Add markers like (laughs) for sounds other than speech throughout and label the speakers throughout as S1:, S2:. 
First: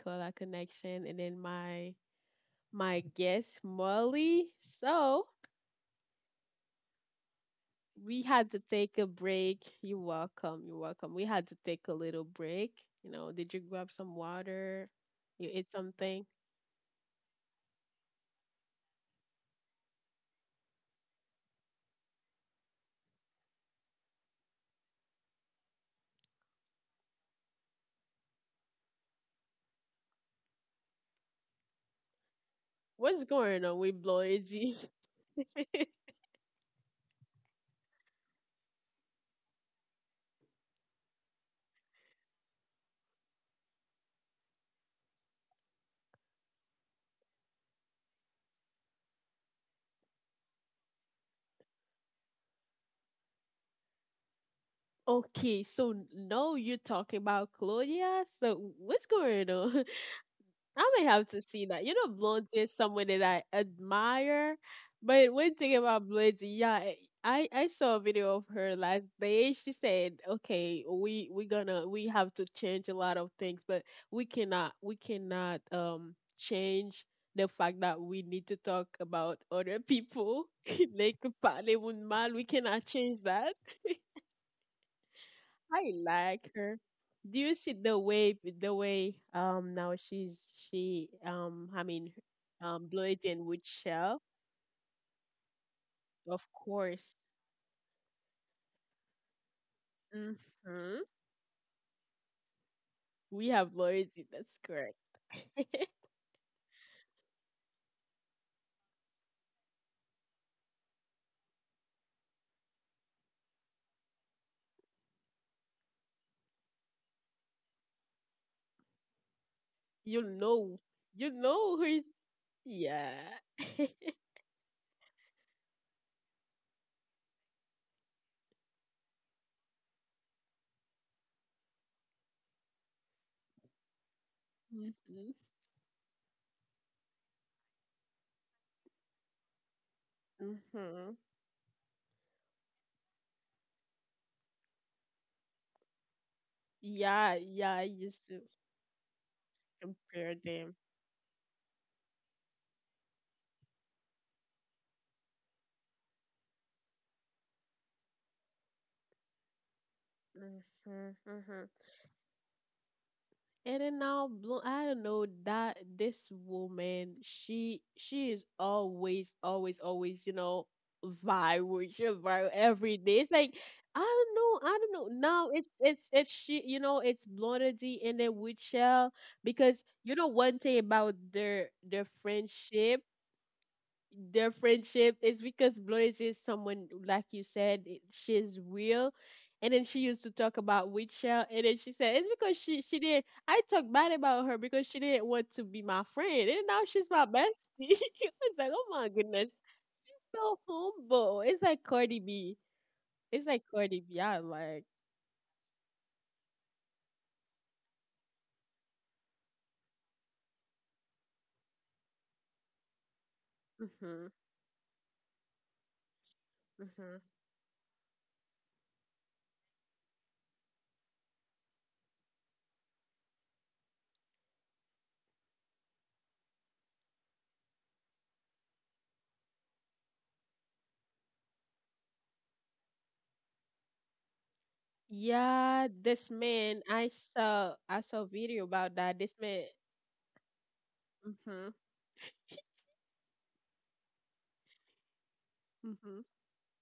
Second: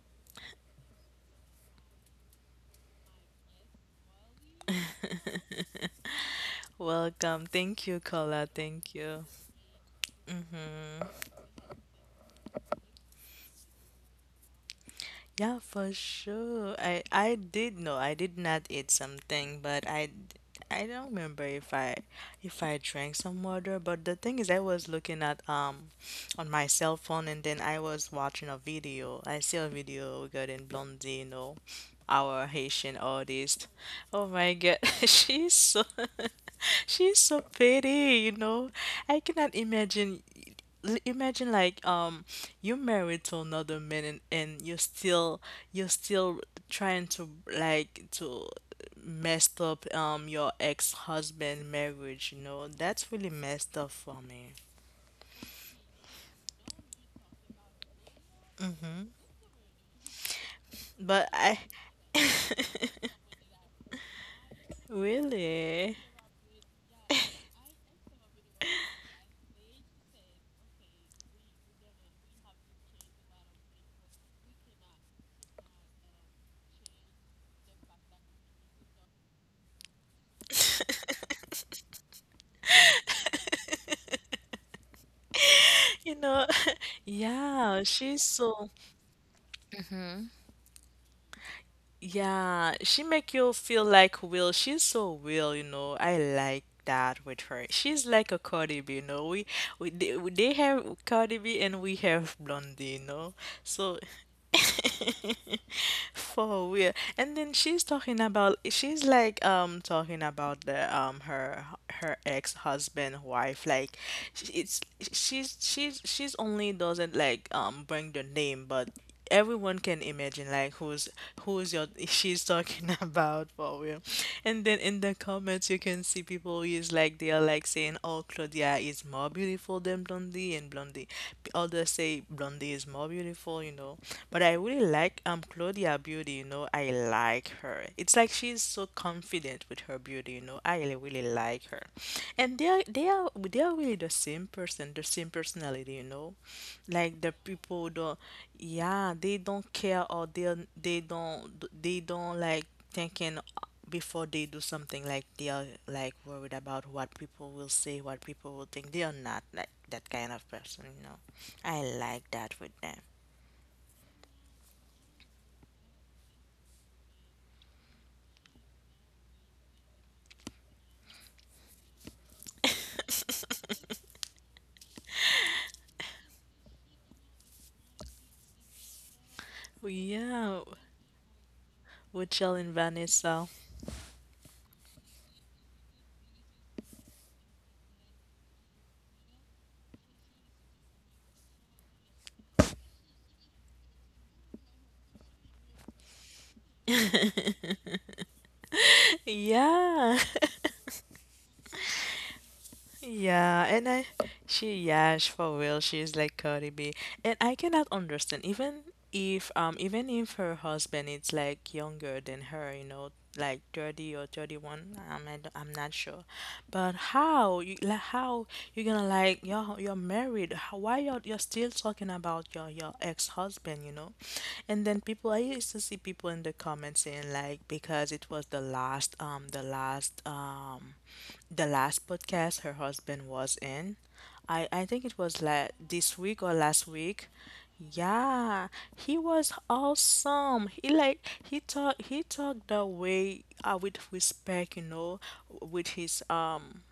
S1: called A Connection, and then my guest Molly. So
S2: Welcome. Thank you,
S1: we
S2: Kola.
S1: had to
S2: Thank
S1: take a
S2: you.
S1: break. You're welcome. You're welcome. We had to take a little break. You know, did you grab some water? You
S2: Yeah,
S1: ate
S2: for
S1: something?
S2: sure. I did know. I did not eat something, but I don't remember if I drank some water, but the thing is I was looking at on my cell phone and then I was watching a video. I see a video regarding Blondie, you know, our Haitian
S1: What's going
S2: artist.
S1: on with
S2: Oh my God,
S1: Bloody?
S2: (laughs) she's so
S1: (laughs)
S2: (laughs) she's so pretty, you know. I cannot imagine. Imagine like you're married to another man and you're still trying to like to messed up your ex-husband marriage, you know. That's really messed up for me.
S1: Okay, so now you're talking about Claudia. So what's
S2: Hmm
S1: going on? I may have
S2: But
S1: to
S2: I
S1: see that. You know,
S2: (laughs)
S1: Blondie is someone that I admire, but one thing
S2: really
S1: about Blondie, yeah, I saw a video of her last day. She said, "Okay, we gonna we have to change a lot of things, but we cannot change the fact that we need to talk about other people. (laughs) like parler
S2: (laughs)
S1: mal, we cannot change that. I
S2: you know,
S1: like her.
S2: (laughs)
S1: Do you see
S2: yeah,
S1: the
S2: she's
S1: way
S2: so.
S1: the way um now she's she um I mean
S2: Yeah,
S1: um
S2: she make
S1: bloating
S2: you
S1: with
S2: feel
S1: Shell?
S2: like Will. She's so Will, you know. I
S1: Of
S2: like
S1: course.
S2: that with her. She's like a Cardi B, you know. We They
S1: Mm-hmm.
S2: have Cardi B and we have Blondie, you know.
S1: We have
S2: So
S1: loyalty, that's correct. (laughs)
S2: (laughs) for real. And then she's talking about, she's like talking about the her her ex-husband wife like it's she's she's only doesn't like bring the name, but everyone can
S1: you
S2: imagine like
S1: know, you
S2: who's
S1: know who
S2: your
S1: is.
S2: she's talking (laughs)
S1: Yeah.
S2: about for
S1: (laughs)
S2: real. And then in the comments, you can see people is like they are like saying, oh, Claudia is more beautiful than Blondie and Blondie, others say Blondie is more beautiful all, you know. But I really like
S1: Mm-hmm.
S2: Claudia Beauty, you know. I like her. It's like she's so confident with her beauty, you know. I
S1: Mm-hmm.
S2: really like her. And they are they are really the same person, the same personality, you know. Like the
S1: Yeah, yeah, I
S2: people don't,
S1: used to
S2: yeah, they don't care, or
S1: compare them.
S2: they don't like thinking before they do something, like they are like worried about what people will say, what people will think. They are not like that kind of person, you
S1: Mm-hmm,
S2: know.
S1: mm-hmm.
S2: I like that with them.
S1: And then now, I don't know that this woman, she is always, always, always, you know, viral. She viral every day. It's like I don't know, I don't know. Now it's she, you know, it's Blondie D and then Witchell, because you know one
S2: Yeah,
S1: thing about their
S2: with Jill and
S1: friendship,
S2: Vanessa.
S1: their friendship is because Flores is someone, like you said, she's real. And then she used to talk about Witchell, and then she said it's because she did. I talked bad about her because she didn't want to be my friend, and now she's my bestie. (laughs) it's like, oh my
S2: (laughs)
S1: goodness,
S2: Yeah. (laughs)
S1: so humble. It's like Cardi B. It's
S2: Yeah,
S1: like
S2: and I,
S1: Cardi B. I
S2: she,
S1: like.
S2: yeah, for real, she's like Cardi B, and I cannot understand. Even if her husband is like younger than her, you know, like thirty or
S1: Hmm
S2: thirty-one, I'm, I'm not sure. But
S1: hmm
S2: how you like how you gonna like you're married? How, why you're still talking about your ex-husband? You know, and then people I used to see people in the comments saying like because it was the last the last the last podcast her husband was in. I think it was like
S1: Yeah,
S2: this
S1: this
S2: week or last
S1: man.
S2: week.
S1: I saw a
S2: Yeah,
S1: video about
S2: he
S1: that. This
S2: was
S1: man.
S2: awesome. He like
S1: Hmm
S2: he talked the way with respect, you know, with his
S1: hmm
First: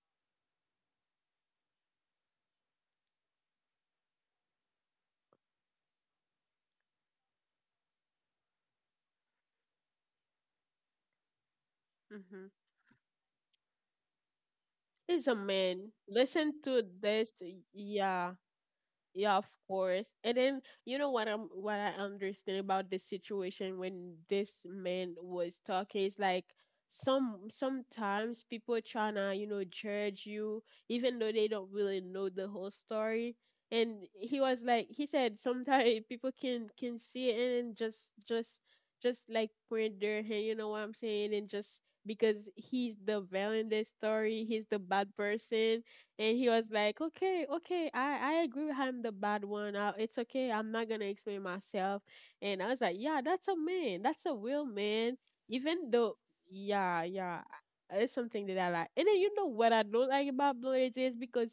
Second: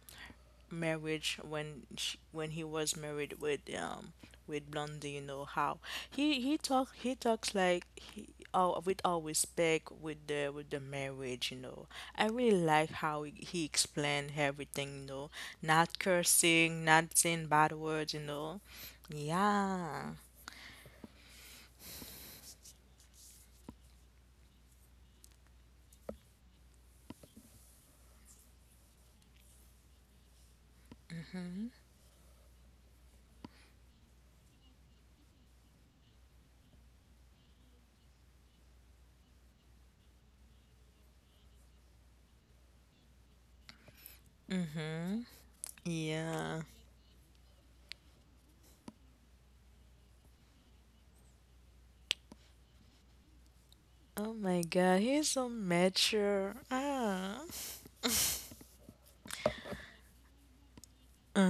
S2: marriage when she, when he was married with Blondie, you know how he talk he talks like he all with all respect with the marriage, you know. I
S1: hmm
S2: really like how he explained everything, you
S1: He's a
S2: know,
S1: man.
S2: not
S1: Listen to
S2: cursing, not
S1: this.
S2: saying bad words, you
S1: Yeah.
S2: know.
S1: Yeah, of course.
S2: Yeah,
S1: And then you know what I'm what I understand about this situation when this man was talking is like sometimes people tryna, you know, judge you, even though they don't really know the whole story. And he was like, he said, sometimes (laughs) people can see it and just like point their hand, you know what I'm saying, and just because he's the villain in this story, he's the bad person, and he
S2: yeah.
S1: was like, okay, okay, I agree with him, the bad one. It's okay. I'm not going to explain myself. And I was like, yeah, that's a man. That's
S2: Oh
S1: a
S2: my
S1: real
S2: God,
S1: man.
S2: he's so
S1: Even though,
S2: mature.
S1: yeah, yeah,
S2: Ah.
S1: it's something that I like. And then you know what I don't like about Blonde is because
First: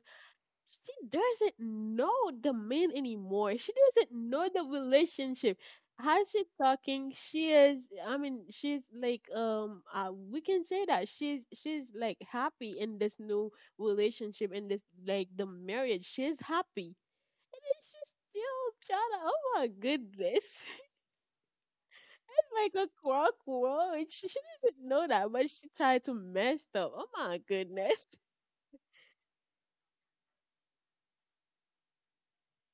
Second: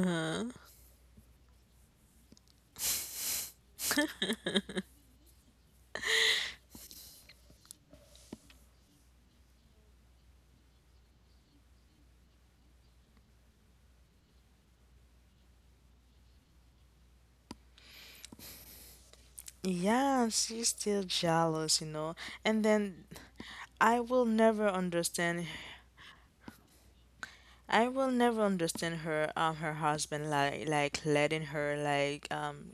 S1: she doesn't know the man anymore. She doesn't know the relationship. How she talking? She is. I mean, she's like, we can say that she's like happy in this new relationship, in this like the marriage. She's happy, and then she's still trying to. Oh my
S2: Yeah,
S1: goodness!
S2: she's still jealous, you know.
S1: (laughs)
S2: And
S1: like a
S2: then I
S1: cockroach.
S2: will
S1: She
S2: never
S1: doesn't know that,
S2: understand
S1: but she tried to mess up. Oh my
S2: I
S1: goodness.
S2: will never understand her her husband like letting her like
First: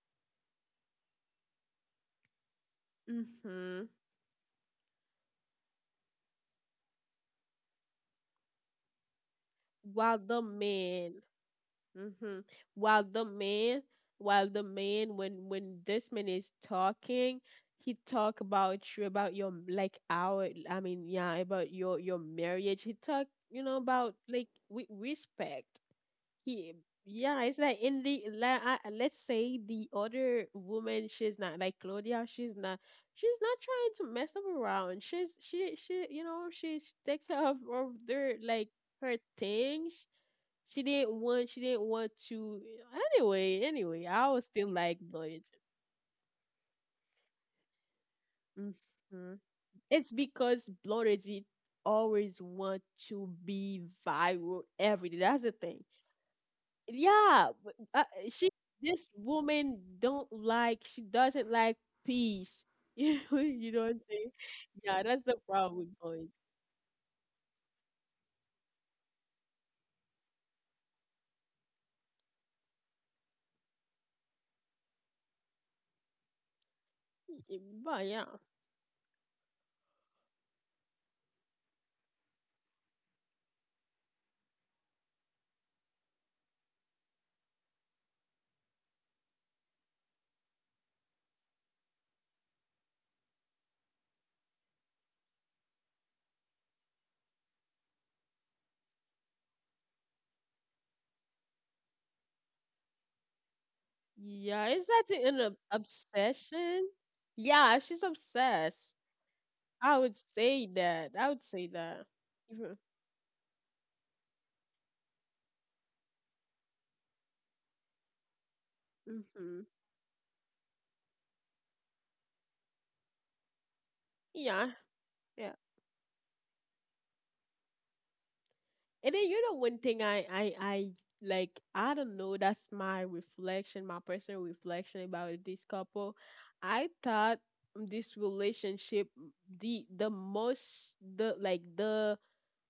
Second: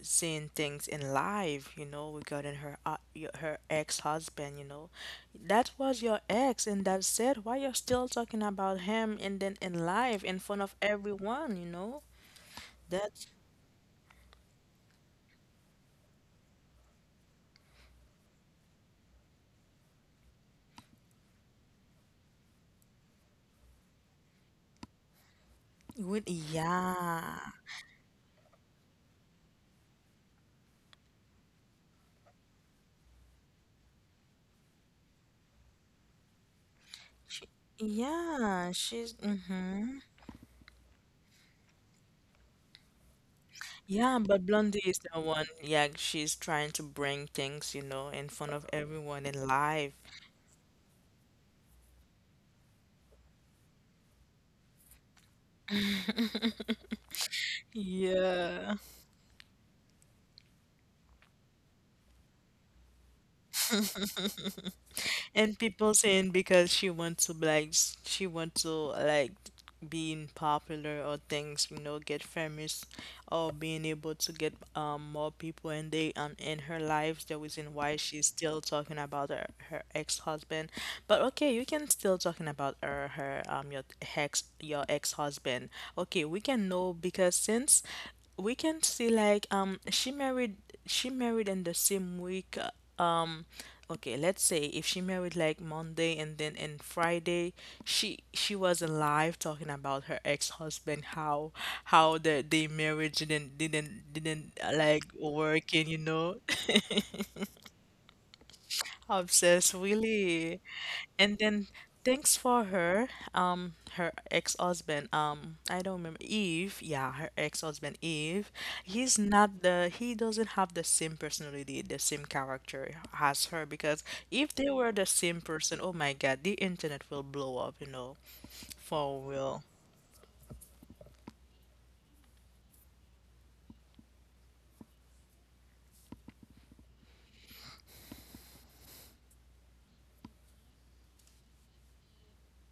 S2: seeing things in live, you know, regarding her her
S1: Mm-hmm.
S2: ex-husband, you know. That was your ex and that's it. Why you're still talking about him and then in
S1: While
S2: live in
S1: the
S2: front of
S1: man,
S2: everyone, you know?
S1: hmm while
S2: That's
S1: the man, while the man, when this man is talking, he talk about you, about your like our, I mean, yeah, about your marriage. He talk, you know, about like with respect.
S2: with,
S1: He,
S2: yeah.
S1: yeah, it's like in the like, let's say the other woman, she's not like Claudia. She's not. She's not trying to mess up around. She, you know, she takes care of their like
S2: Yeah, she's
S1: her
S2: mm-hmm.
S1: things. She didn't want. She didn't want to. Anyway, anyway,
S2: Yeah,
S1: I
S2: but
S1: was still
S2: Blondie is
S1: like
S2: the
S1: bloated.
S2: one, yeah, she's trying to bring things, you know, in front of everyone
S1: Hmm
S2: in live.
S1: It's because bloated it always want to be viral every day. That's the thing. Yeah, but, she.
S2: Yeah.
S1: This woman don't like. She doesn't like peace. (laughs) You know what I'm saying? Yeah, that's the
S2: And
S1: problem
S2: people
S1: with boys.
S2: saying because she wants to like she wants to like being popular or things, you know, get famous or being able to get more people and they in her life the reason why
S1: But yeah,
S2: she's still talking about her, her ex-husband. But okay, you can still talking about her her your ex your ex-husband. Okay, we can know because since we can see like she married in the same week, um okay, let's say if she married like Monday, and then in Friday she was alive talking about her ex-husband, how the marriage didn't didn't
S1: yeah, is that
S2: like
S1: an
S2: work, and you know.
S1: obsession? Yeah, she's obsessed.
S2: Obsessed,
S1: I would
S2: really.
S1: say that. I
S2: And
S1: would say
S2: then
S1: that.
S2: thanks for her, her ex-husband, I don't remember Eve. Yeah, her ex-husband Eve. He's not
S1: Mm-hmm.
S2: the he doesn't have the same personality, the same character as her, because if they
S1: Yeah,
S2: were the same
S1: yeah.
S2: person, oh my God, the internet will blow up, you know,
S1: And
S2: for
S1: then you know
S2: real.
S1: one thing I like, I don't know. That's my reflection, my personal reflection about this couple. I thought this relationship the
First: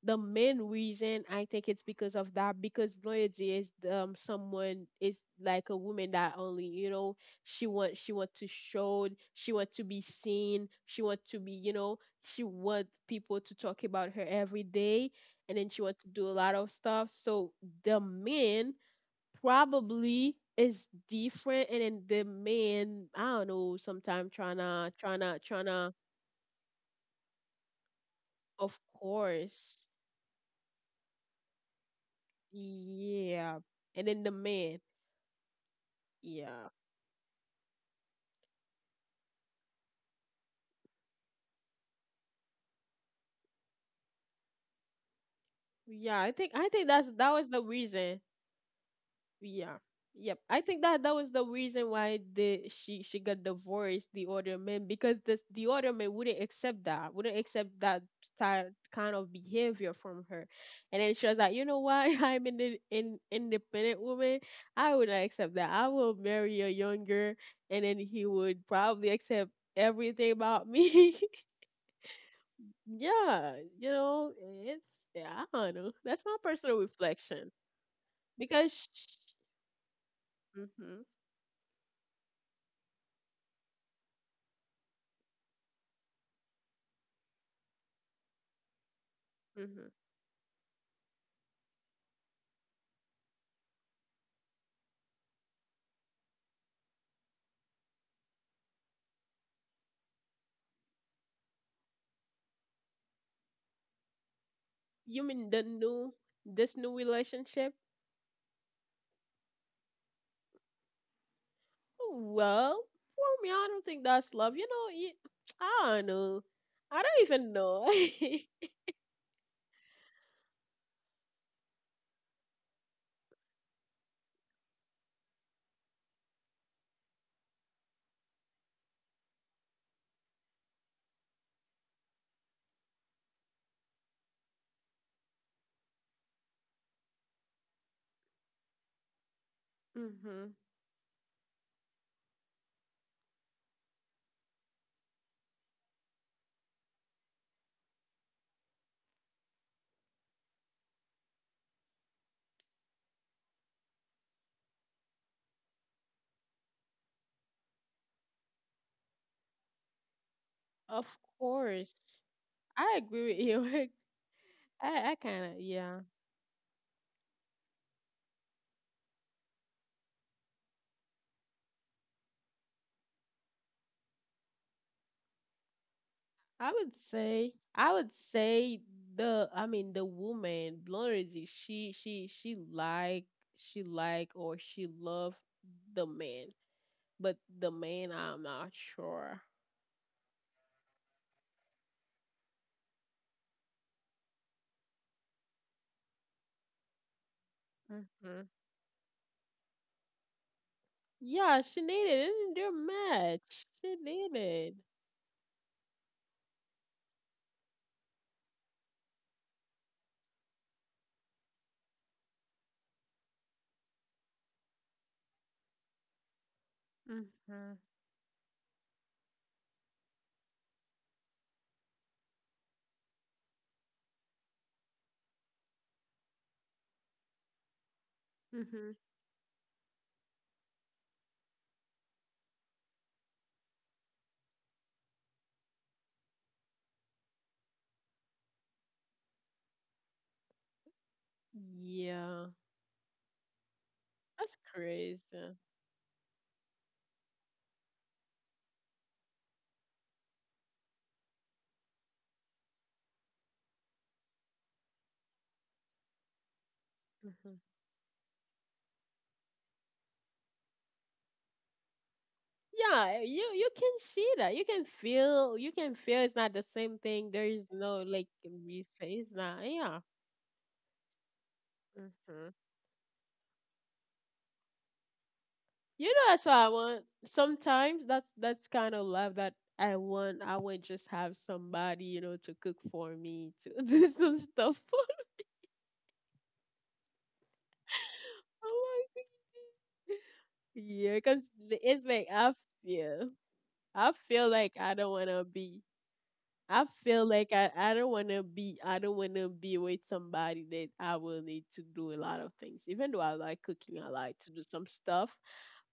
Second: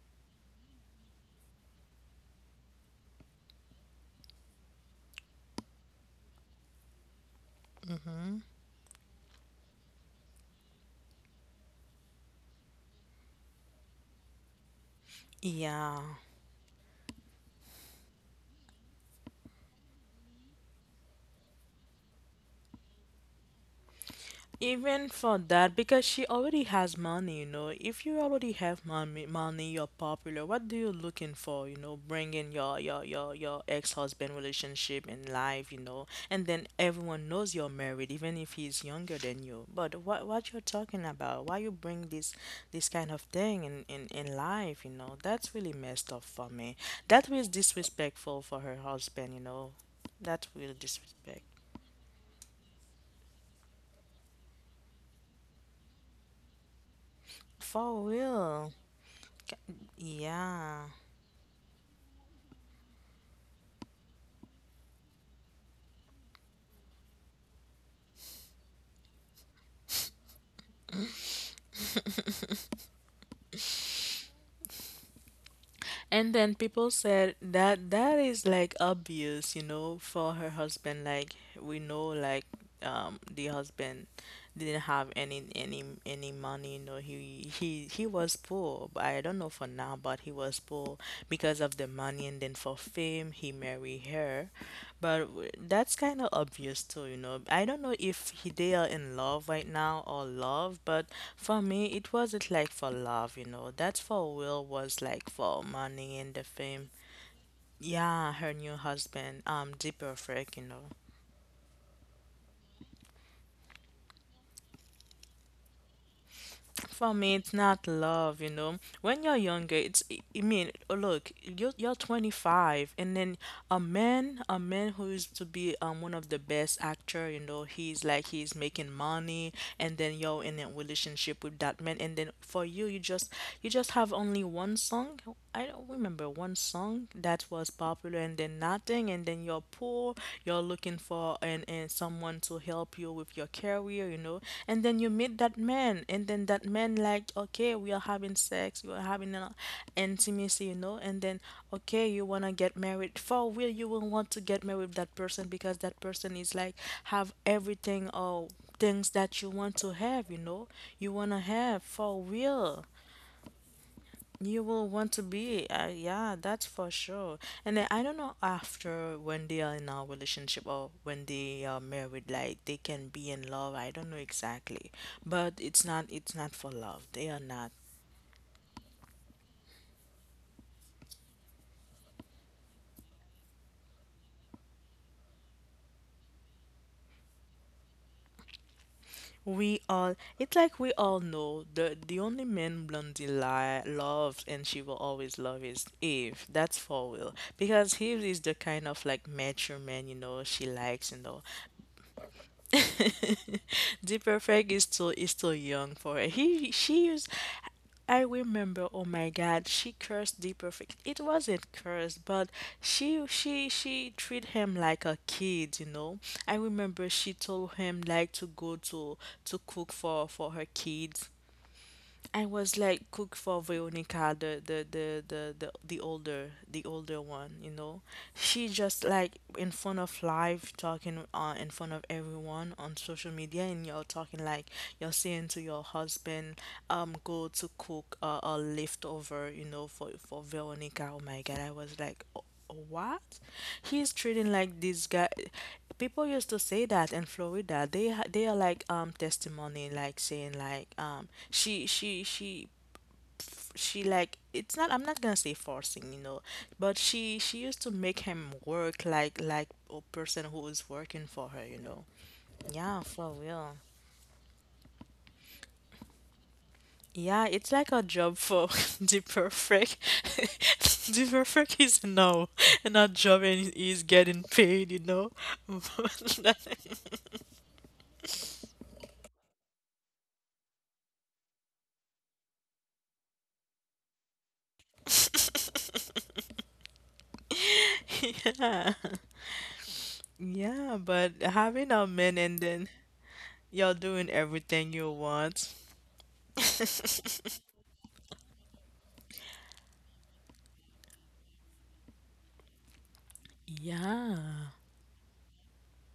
S1: the main reason, I think it's because of that, because loyalty is someone is like a woman that only, you know, she want to show, she want to be seen, she want to be, you know, she want people to talk about her every day, and then she want
S2: Yeah.
S1: to do a lot of stuff. So the man probably is different, and then the man, I don't know, sometimes
S2: Even for
S1: trying
S2: that,
S1: to.
S2: because she already has money, you know. If you already
S1: Of
S2: have money, money, you're
S1: course.
S2: popular. What do you looking for? You know, bringing
S1: Yeah.
S2: your
S1: And then the
S2: ex-husband
S1: man.
S2: relationship in life, you know, and then
S1: Yeah.
S2: everyone knows you're married, even if he's younger than you. But what you're talking about? Why you bring this this kind of thing in life? You know, that's really messed
S1: Yeah,
S2: up for
S1: I
S2: me.
S1: think that's
S2: That
S1: that
S2: was
S1: was the reason.
S2: disrespectful for her husband, you know.
S1: Yeah. Yep.
S2: That's
S1: I
S2: real
S1: think that that was
S2: disrespect.
S1: the reason why the she got divorced the other man, because this the other man wouldn't accept that. Wouldn't accept
S2: For
S1: that style
S2: real.
S1: kind of behavior from her.
S2: Yeah.
S1: And then she was like, "You know what? (laughs) I'm an independent woman. I would not accept that. I will marry a younger." And then he would probably accept everything about me. (laughs) Yeah, you know, it's yeah, I don't know. That's
S2: And
S1: my
S2: then
S1: personal
S2: people said
S1: reflection
S2: that that is
S1: because
S2: like obvious, you know, for her husband.
S1: mhm,
S2: Like we know, like, the husband didn't have any money. You know, he he was poor. But I don't know for
S1: mhm.
S2: now, but he was poor because of the money and then for fame he marry her, but that's kind of obvious too, you know. I don't know if he, they are in love right now or love, but for me, it wasn't like for love, you know. That's for will was
S1: You
S2: like
S1: mean
S2: for
S1: the new
S2: money and the
S1: this
S2: fame.
S1: new relationship?
S2: Yeah, her new husband, um, deeper perfect, you know.
S1: Well, for me, I don't think that's love. You know, you, (tsk) I don't know. I
S2: For
S1: don't
S2: me, it's
S1: even
S2: not
S1: know.
S2: love, you know.
S1: (laughs)
S2: When you're younger, it's, look, you're 25, and then a man who is to be one of the best actor, you know, he's like he's making money, and then you're in a relationship with that man, and then for you, you just have only one song. I don't remember one song that was popular, and then nothing, and then you're poor poor,
S1: mhm.
S2: you're looking for and someone to help you with your career, you know. And then you meet that man, and then that man like, okay, we are having sex, we are having an intimacy, you know. And then okay, you wanna get married. For real, you will want to get married with that person because that person is like have everything or things that you want to have, you know. You
S1: Of
S2: wanna have for
S1: course,
S2: real.
S1: I agree with you.
S2: You
S1: (laughs)
S2: will want
S1: I
S2: to
S1: kind of
S2: be,
S1: yeah.
S2: yeah, that's for sure. And then I don't know, after when they are in a relationship or when they are married, like they can be in love. I don't know exactly, but it's not for love. They are not.
S1: I would say the, I mean, the woman, Blondie, she like, or she love the man, but the man, I'm not sure.
S2: We all, it's like we all know, the only man Blondie li loves and she will always love is Eve. That's for real, because he is
S1: hmm
S2: the kind of like mature man, you know, she likes, you know.
S1: Yeah, she needed it in their match. She
S2: The perfect
S1: needed.
S2: is still young for her. He she used. I remember, oh my God, she cursed the perfect. It wasn't cursed, but she she treated him like a kid, you know. I remember she told
S1: Mm-hmm.
S2: him like to go to cook for her kids. I was like cook for Veronica, the older one, you know. She
S1: Mm-hmm.
S2: just like in front of live talking, in front of everyone on social media, and you're talking like you're saying to your husband, go to cook, a leftover, you know, for Veronica. Oh my God, I was like.
S1: Yeah,
S2: What? He's treating
S1: that's
S2: like this guy.
S1: crazy.
S2: People used to say that in Florida. They they are like testimony, like saying like she she like it's not. I'm not gonna say forcing, you know, but
S1: Hmm
S2: she used to make him work like a person who is working for her, you know. Yeah,
S1: Yeah,
S2: for
S1: you
S2: real.
S1: can see that. You can feel. You can feel. It's not the same thing.
S2: Yeah,
S1: There is
S2: it's like a
S1: no like
S2: job for (laughs) the
S1: restraint. It's not.
S2: perfect.
S1: Yeah.
S2: (laughs) The perfect is now,
S1: Mhm.
S2: not job and he's getting paid, you know. (laughs)
S1: You know, that's what I want. Sometimes that's kind of love that I want. I would just have somebody, you know, to cook for me, to (laughs) do some stuff for me.
S2: (laughs) Yeah.
S1: Oh my god.
S2: Yeah,
S1: Yeah,
S2: but
S1: cause
S2: having a
S1: it's like
S2: man and then
S1: feel,
S2: you're
S1: I
S2: doing
S1: feel like
S2: everything you
S1: I don't wanna
S2: want.
S1: be. I feel like I don't wanna be. I don't wanna be with somebody that I will need to do a lot of things. Even though I like cooking, I
S2: Yeah.
S1: like to do some stuff,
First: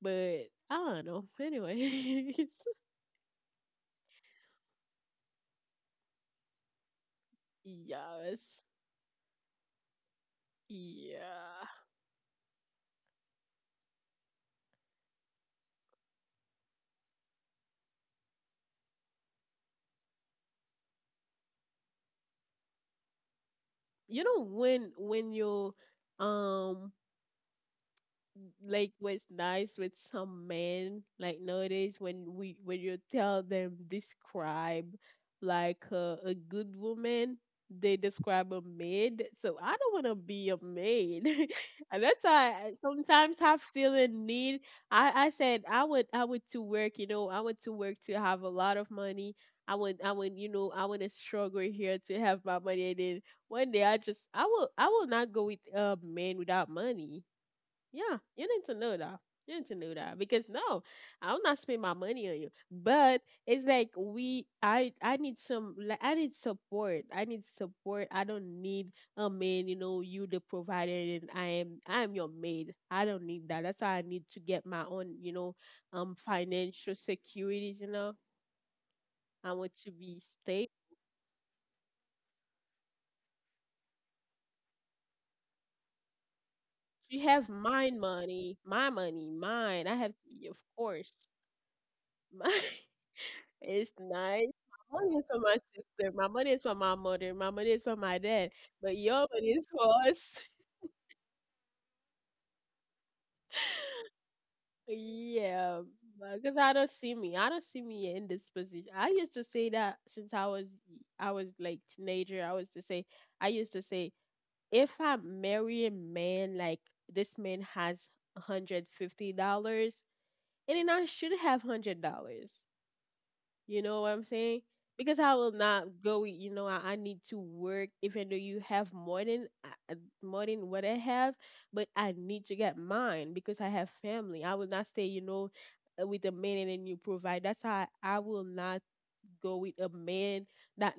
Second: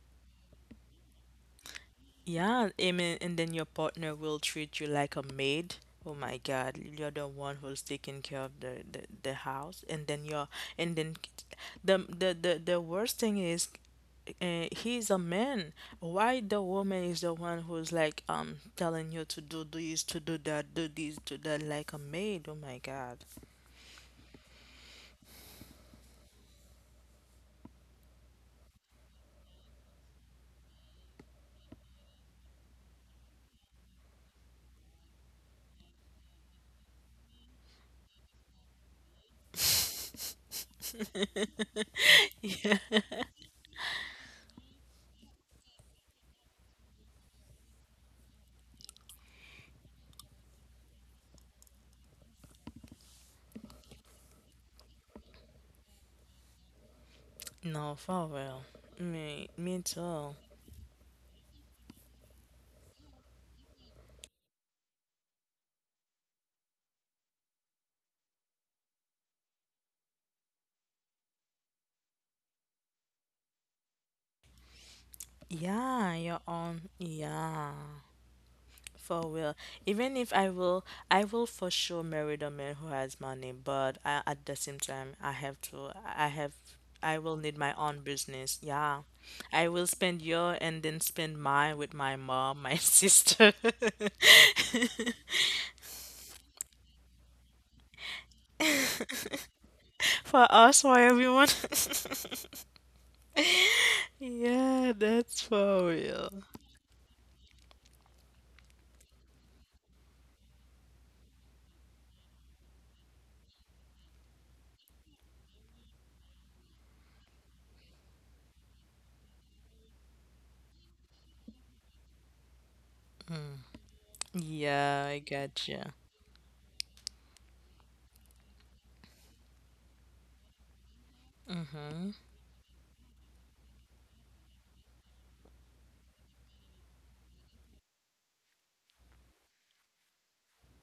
S1: but I don't know. Anyway,
S2: Yeah,
S1: (laughs)
S2: I mean, and then your partner will treat you like a maid. Oh my God, you're the one who's taking care
S1: Yes.
S2: of the house, and then you're and then
S1: Yeah.
S2: the worst thing is, he's a man. Why the woman is the one who's like telling you to do this, to do that, do this, do that, like a maid? Oh my God.
S1: You know when you um like was nice with some men. Like nowadays, when you tell them describe like a good woman, they describe a maid. So I don't want to be a maid, (laughs) and that's why I sometimes I feel a need. I would, I would to work. You know, I want to work to have a lot of money. I would you know, I want to struggle here to have my money, and then one day I just I will not go with a man without money.
S2: No,
S1: Yeah,
S2: for
S1: you need to
S2: real.
S1: know that. You
S2: Me,
S1: need to know
S2: me
S1: that because
S2: too.
S1: no, I'm not spend my money on you. But it's like we, I need some, like I need support. I need support. I don't need a man. You know, you the provider, and I am your maid. I don't need that. That's why I need to get my own, you know,
S2: Yeah, your
S1: financial
S2: own.
S1: securities. You
S2: Yeah,
S1: know,
S2: for
S1: I
S2: real.
S1: want to be
S2: Even if I
S1: stable.
S2: will, I will for sure marry the man who has money, but I, at the same time, I have,
S1: You
S2: I
S1: have
S2: will need my
S1: mine
S2: own
S1: money,
S2: business.
S1: my
S2: Yeah.
S1: money,
S2: I
S1: mine. I
S2: will
S1: have,
S2: spend
S1: of
S2: your and then
S1: course,
S2: spend mine with my
S1: (laughs) mine.
S2: mom, my (laughs) sister.
S1: It's nice.
S2: (laughs)
S1: My money is for my sister. My money is for my mother. My money is for my dad. But your money is for us.
S2: For
S1: (laughs)
S2: us, for everyone. (laughs) Yeah, that's
S1: Yeah,
S2: for
S1: because
S2: real.
S1: I don't see me. I don't see me in this position. I used to say that since I was like teenager. I was to say, I used to say, if I marry a man like this man has $150, and then I should have $100. You know what I'm saying? Because
S2: Yeah, I
S1: I will not
S2: gotcha.
S1: go. With, you know, I need to work, even though you have more than more than what I have, but I need to get mine because I have family. I will not stay, you know, with a man and then you provide. That's how I will not go with a man that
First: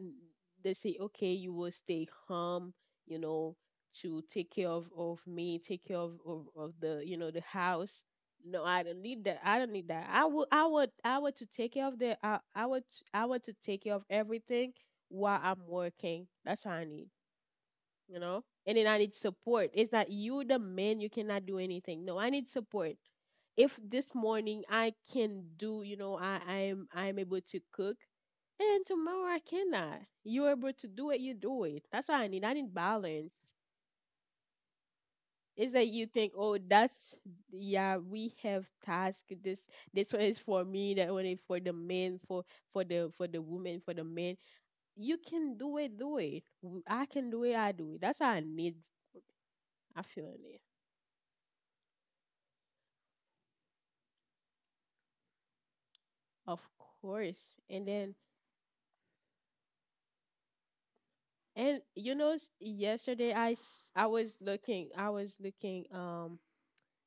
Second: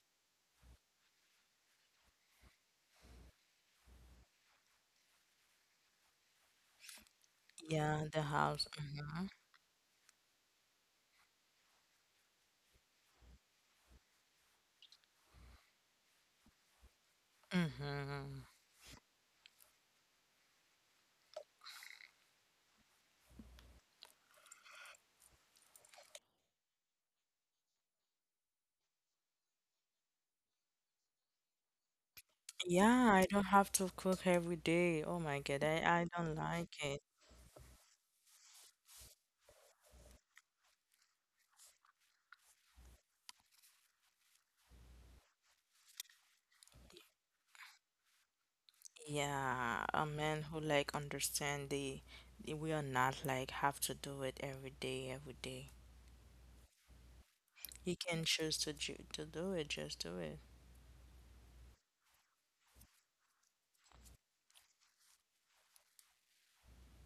S1: they say, okay, you will stay home, you know, to take care of me, take care of the, you know, the house.
S2: Yeah, the
S1: No,
S2: house.
S1: I don't need that. I don't need that. I would I would to take care of the, I I would to take care of everything while I'm working. That's what I need,
S2: hmm
S1: you know?
S2: hmm
S1: And then I need support. It's not you, the man, you cannot do anything. No, I need support if this morning I can do, you know, I am able to cook, and tomorrow I cannot. You're able to do it, you do it. That's what I need. I need
S2: Yeah, I
S1: balance.
S2: don't have to cook every day. Oh my God,
S1: It's that you
S2: I
S1: think,
S2: don't
S1: oh,
S2: like it.
S1: that's yeah, we have task. This one is for me. That one is for the men, for for the women, for the men. You can do it, do it. I can do it, I do it. That's what I need.
S2: Yeah,
S1: I
S2: a
S1: feel
S2: man who
S1: it,
S2: like understand the we are not like have to do it every day, every day.
S1: of course. And
S2: You
S1: then
S2: can choose to to do it, just do it.
S1: and you know, yesterday I was looking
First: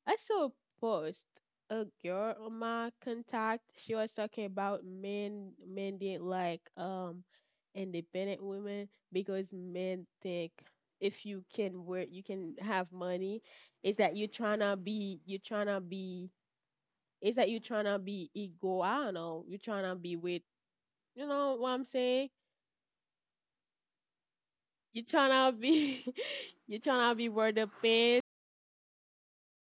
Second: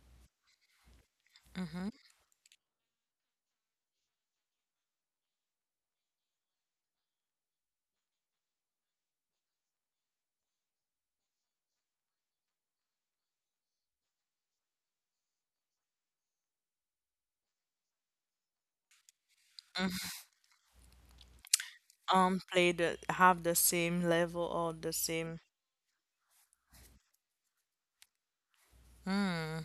S1: I saw a post, a
S2: hmm
S1: girl on my contact. She was talking about men didn't like independent women because men think if you can work you can have money. Is that you trying to be, you trying to be is that you trying to be ego, I don't know, you trying to be with, you know what I'm saying,
S2: Play the have the same level or the
S1: you
S2: same.
S1: trying to be, (laughs) you trying to be worth the.
S2: Mm.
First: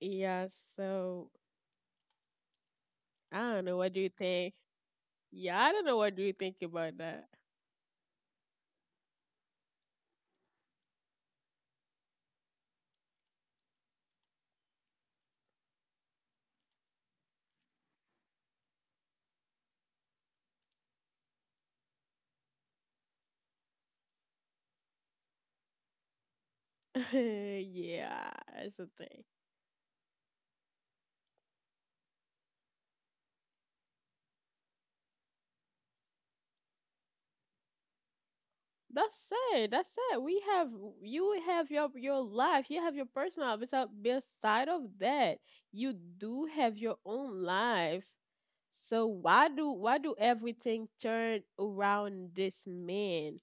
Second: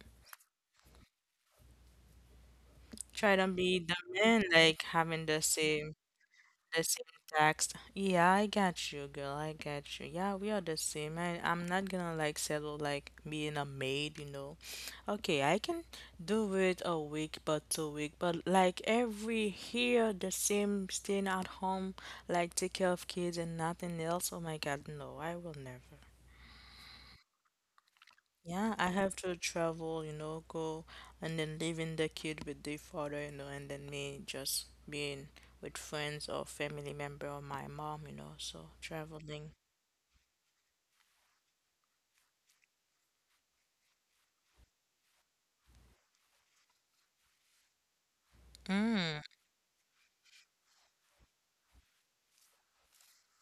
S1: Yeah, so
S2: Try to
S1: I don't know.
S2: be
S1: What
S2: the
S1: do you
S2: man
S1: think?
S2: like having the
S1: Yeah, I don't
S2: same,
S1: know. What do you think
S2: the
S1: about
S2: same
S1: that?
S2: tax. Yeah, I got you, girl. I got you. Yeah, we are the same. I'm not gonna like settle like being a maid, you know. Okay, I can do it a week, but 2 weeks, but like every here the same staying at home, like take care of kids and nothing else. Oh my God, no, I will never.
S1: (laughs) Yeah,
S2: Yeah,
S1: it's a
S2: I have
S1: thing.
S2: to travel, you know, go and then leaving the kid with the father, you know, and then me just being with friends or family member or my mom, you know, so
S1: That's
S2: traveling.
S1: it. That's it. We have, you have your life. You have your personal life. Besides, beside of that, you do have your own life. So
S2: Mm.
S1: why do everything turn around this man?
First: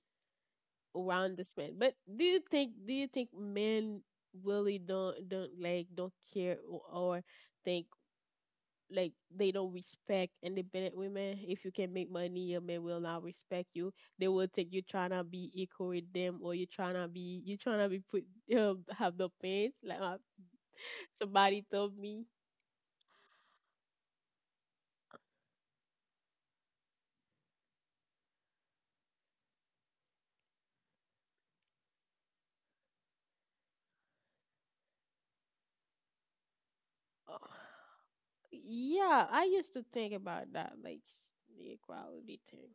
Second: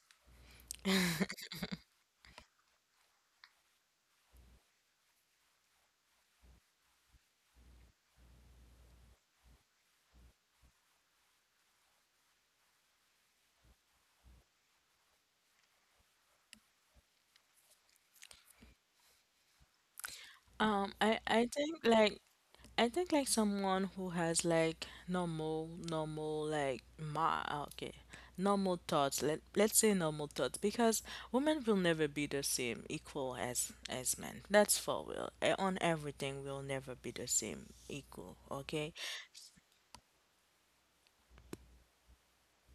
S1: Around this man. But do you think men really don't don't care, or think like they don't respect independent women. If you can make money, your man will not respect you. They will think you trying to be equal with them, or you trying to be put have the pants. Like
S2: I
S1: somebody
S2: think
S1: told
S2: like
S1: me,
S2: I think like someone who has like normal, normal like my okay, normal thoughts. Let's say normal thoughts because women will never be the same equal as men. That's for real. Eh, on everything, we'll never be the
S1: Uh,
S2: same equal. Okay,
S1: yeah, I used to think about that, like the equality thing.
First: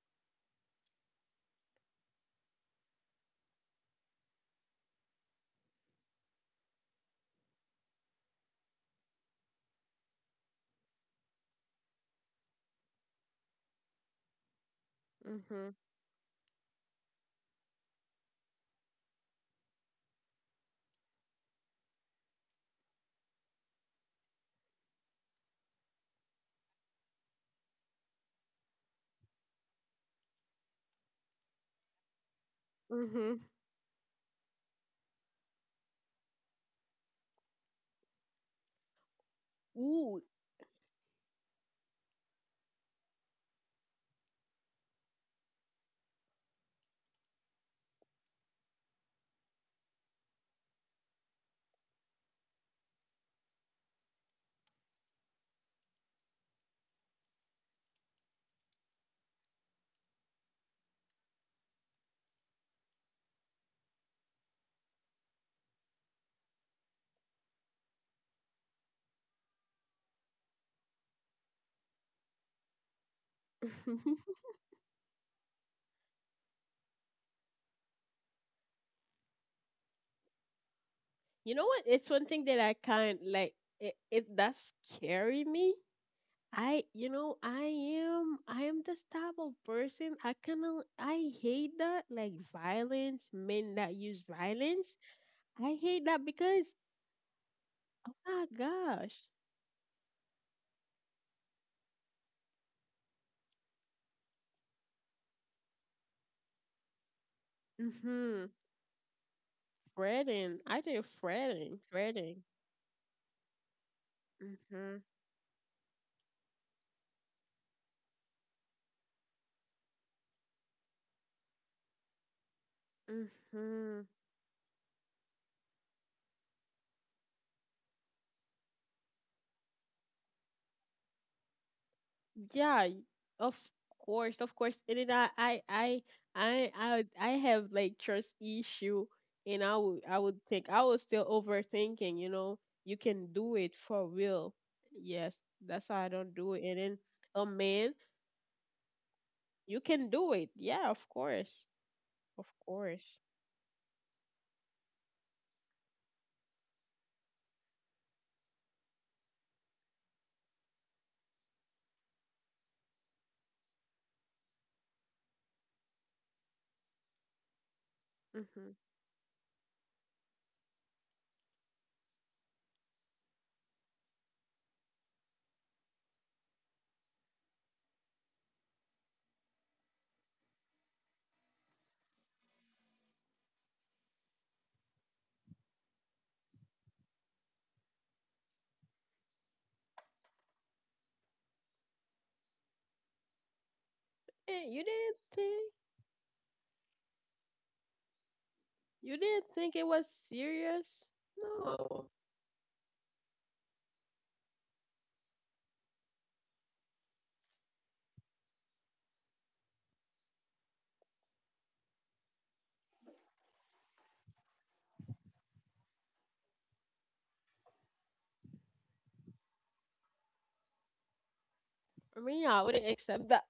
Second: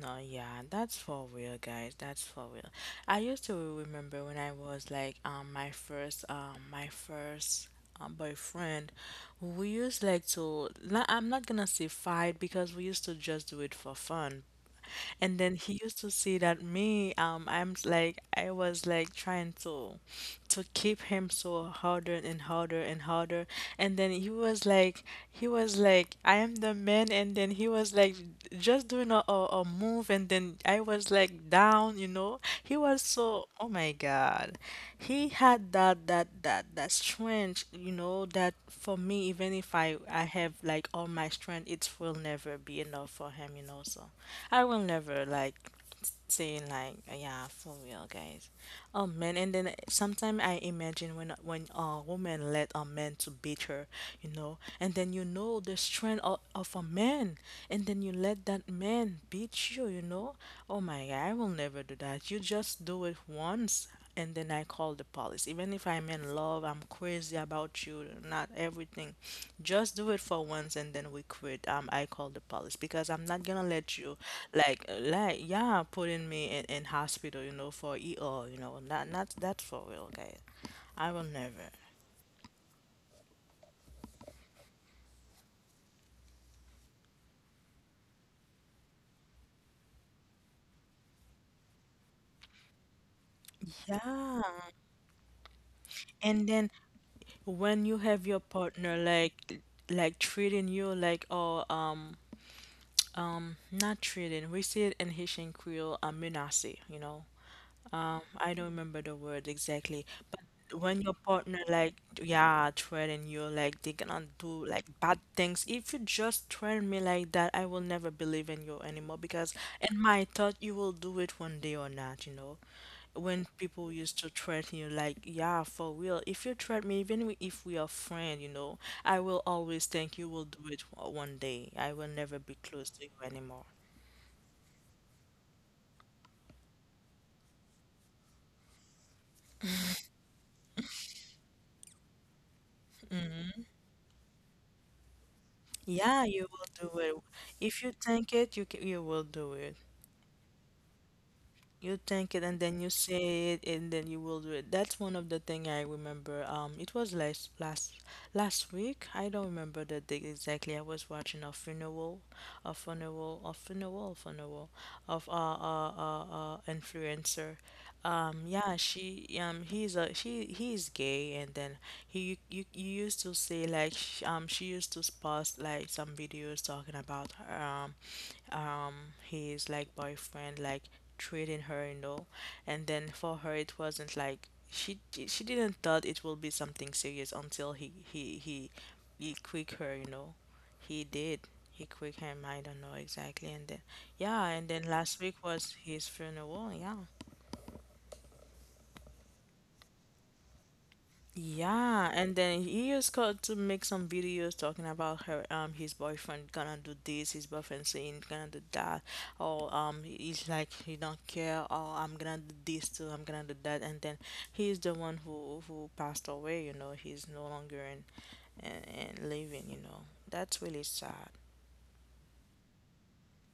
S2: no, yeah, that's for real, guys. That's for real. I used to remember when I was like my first boyfriend. We used like to. No, I'm not gonna say fight because we used to just do it for fun, and then
S1: Mhm,
S2: he used to see that me, like I was like trying to keep him so harder and harder and harder. And then he was like I am the man and then he was like just doing a move and then I was like down, you know. He was
S1: mhm.
S2: so oh my God. He had that strength, you know, that for me even if
S1: Ooh,
S2: I have like all my strength, it will never be enough for him, you know, so. I will never like saying like yeah for real guys oh man and then sometimes I imagine when a woman let a man to beat her, you know, and then you know the strength of a man and then you let that man beat you, you know. Oh my God, I will never do that. You just do it once and then I call the police. Even if I'm in love, I'm crazy about you, not everything. Just do it for once, and then we quit. I call the police because I'm not gonna let you,
S1: (laughs)
S2: like, yeah, putting me in hospital, you know, for ER, you know, not that's for real, guys. I will
S1: you know
S2: never.
S1: what? It's one thing that I kind like. It does scary me. I, you know, I am this type of person. I kind of, I hate that, like violence, men that use
S2: Yeah.
S1: violence. I hate that
S2: And then
S1: because,
S2: when you
S1: oh
S2: have your
S1: my
S2: partner
S1: gosh,
S2: like treating you like oh not treating we see it in Haitian Creole, a menace, you know.
S1: mm-hmm,
S2: I don't remember the word exactly, but
S1: fretting. I
S2: when
S1: did
S2: your partner
S1: fretting,
S2: like
S1: fretting.
S2: yeah threaten you like they gonna do like
S1: Mm-hmm,
S2: bad things. If you just threaten me like that, I will never believe in you anymore because in my thought you will do it one day or not, you know. When people
S1: mm-hmm.
S2: used to threaten you like yeah for real, if you threaten me even if we are friends, you know, I will always think you will do it one day. I will never be
S1: Yeah,
S2: close to you
S1: of
S2: anymore.
S1: course, of course. And then I have like trust issue, and I would think I was still overthinking. You know, you can do it for real. Yes, that's why I
S2: Yeah,
S1: don't
S2: you
S1: do it. And
S2: will do
S1: then
S2: it.
S1: a
S2: If you
S1: man,
S2: think it, you will do it.
S1: you can do it. Yeah, of course,
S2: You think it
S1: of
S2: and then you
S1: course.
S2: say it and then you will do it. That's one of the thing I remember. It was last week. I don't remember the date exactly. I was watching a funeral, funeral of a influencer. Yeah,
S1: Mm-hmm.
S2: she he's a she he's gay and then he you, you used to say like she used to post like some videos talking about her, um his like boyfriend like treating her, you know, and then for her it wasn't like she didn't thought it will be something serious until he quick her, you know, he did he quick him I don't know exactly and then yeah and
S1: And
S2: then last week was his funeral yeah.
S1: you didn't think it was serious.
S2: Yeah,
S1: No,
S2: and then he used called to make some videos talking about her his boyfriend gonna do this, his boyfriend saying gonna do that, or he's like he don't care, or I'm gonna do this too, I'm gonna do that, and then he's the one who passed away, you know, he's no longer in and living, you know. That's really sad.
S1: I mean, I wouldn't accept that.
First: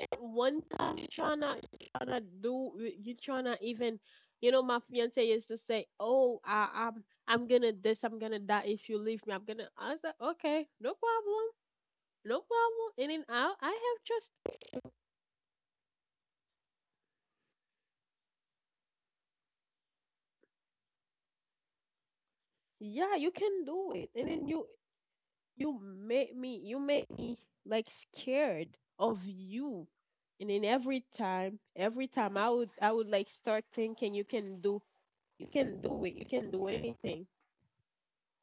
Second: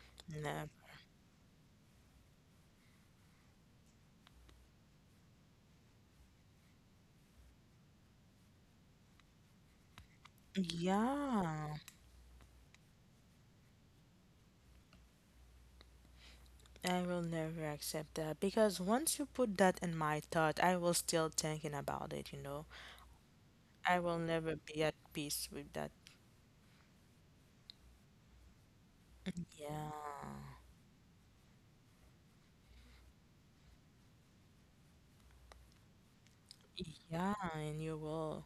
S1: At one
S2: No.
S1: time you trying do, you tryna even, you know, my fiance used to say, oh, I'm I'm gonna this, I'm gonna that, if you leave me I'm gonna. I said, okay, no problem,
S2: Yeah,
S1: no problem. And then I have just
S2: I will never accept that because once you put that in my thought, I was still thinking about it, you know.
S1: yeah, you can do
S2: I
S1: it,
S2: will
S1: and then
S2: never
S1: you,
S2: be at peace with that.
S1: you make me like scared of you. And
S2: Yeah.
S1: then every time I would like start thinking, you can do, you can do it, you can do anything.
S2: Yeah, and you will.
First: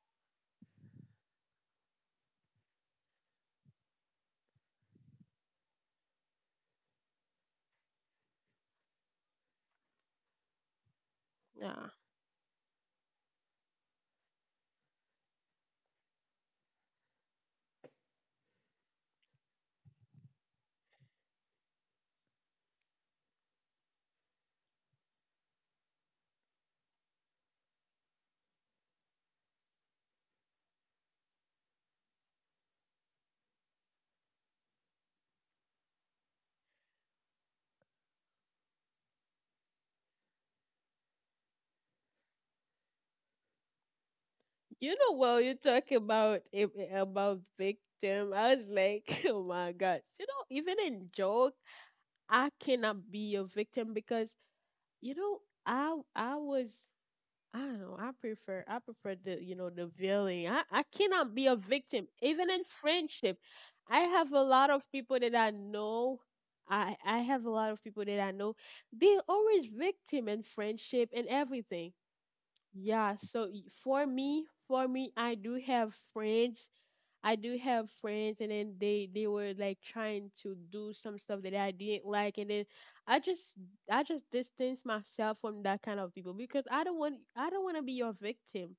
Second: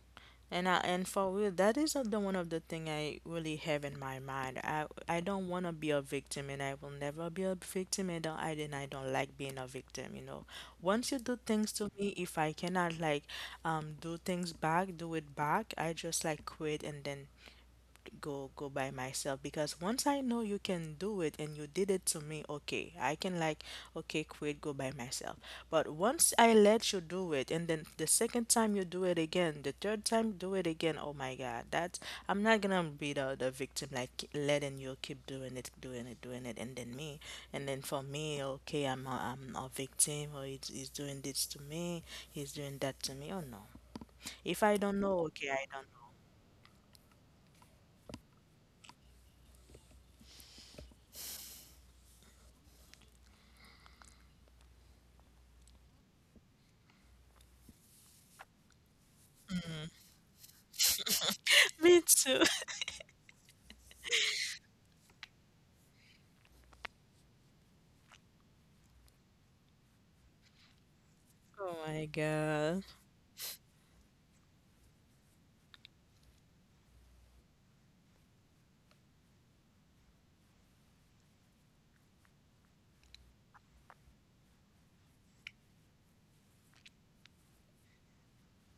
S2: And for real, that is the one of the thing I really have in my mind. I don't want to be a victim, and I will never be a victim. And I don't like being a victim. You know, once you do things
S1: Yeah.
S2: to me, if I cannot like do things back, do it back. I just like quit and then go go by myself because once I know you can do it and you did it to me, okay, I can like okay, quit, go by myself. But once I let you do it and then the second time you do it again, the third time do it again, oh my God, that's I'm not gonna be the victim like letting you keep doing it, doing it, doing it and then me and then for me, okay, I'm a victim or he's doing this to me, he's doing that to me. Oh no. If I
S1: You
S2: don't
S1: know,
S2: know,
S1: while
S2: okay,
S1: you
S2: I don't
S1: talk
S2: know.
S1: about about victim, I was like, (laughs) oh my gosh. You know, even in joke, I cannot be a victim because, you know, I was I don't know. I prefer, the you know, the villain. I cannot be a
S2: (laughs) Me
S1: victim
S2: too.
S1: even in friendship. I have a lot of people that I know. I have a lot of people that I know. They always victim in friendship and
S2: Oh
S1: everything.
S2: my God.
S1: Yeah, so for me, I do have friends. I do have friends, and then they were like trying to do some stuff that I didn't like, and then I just, I just distance myself from that kind of people because I don't want to be your victim.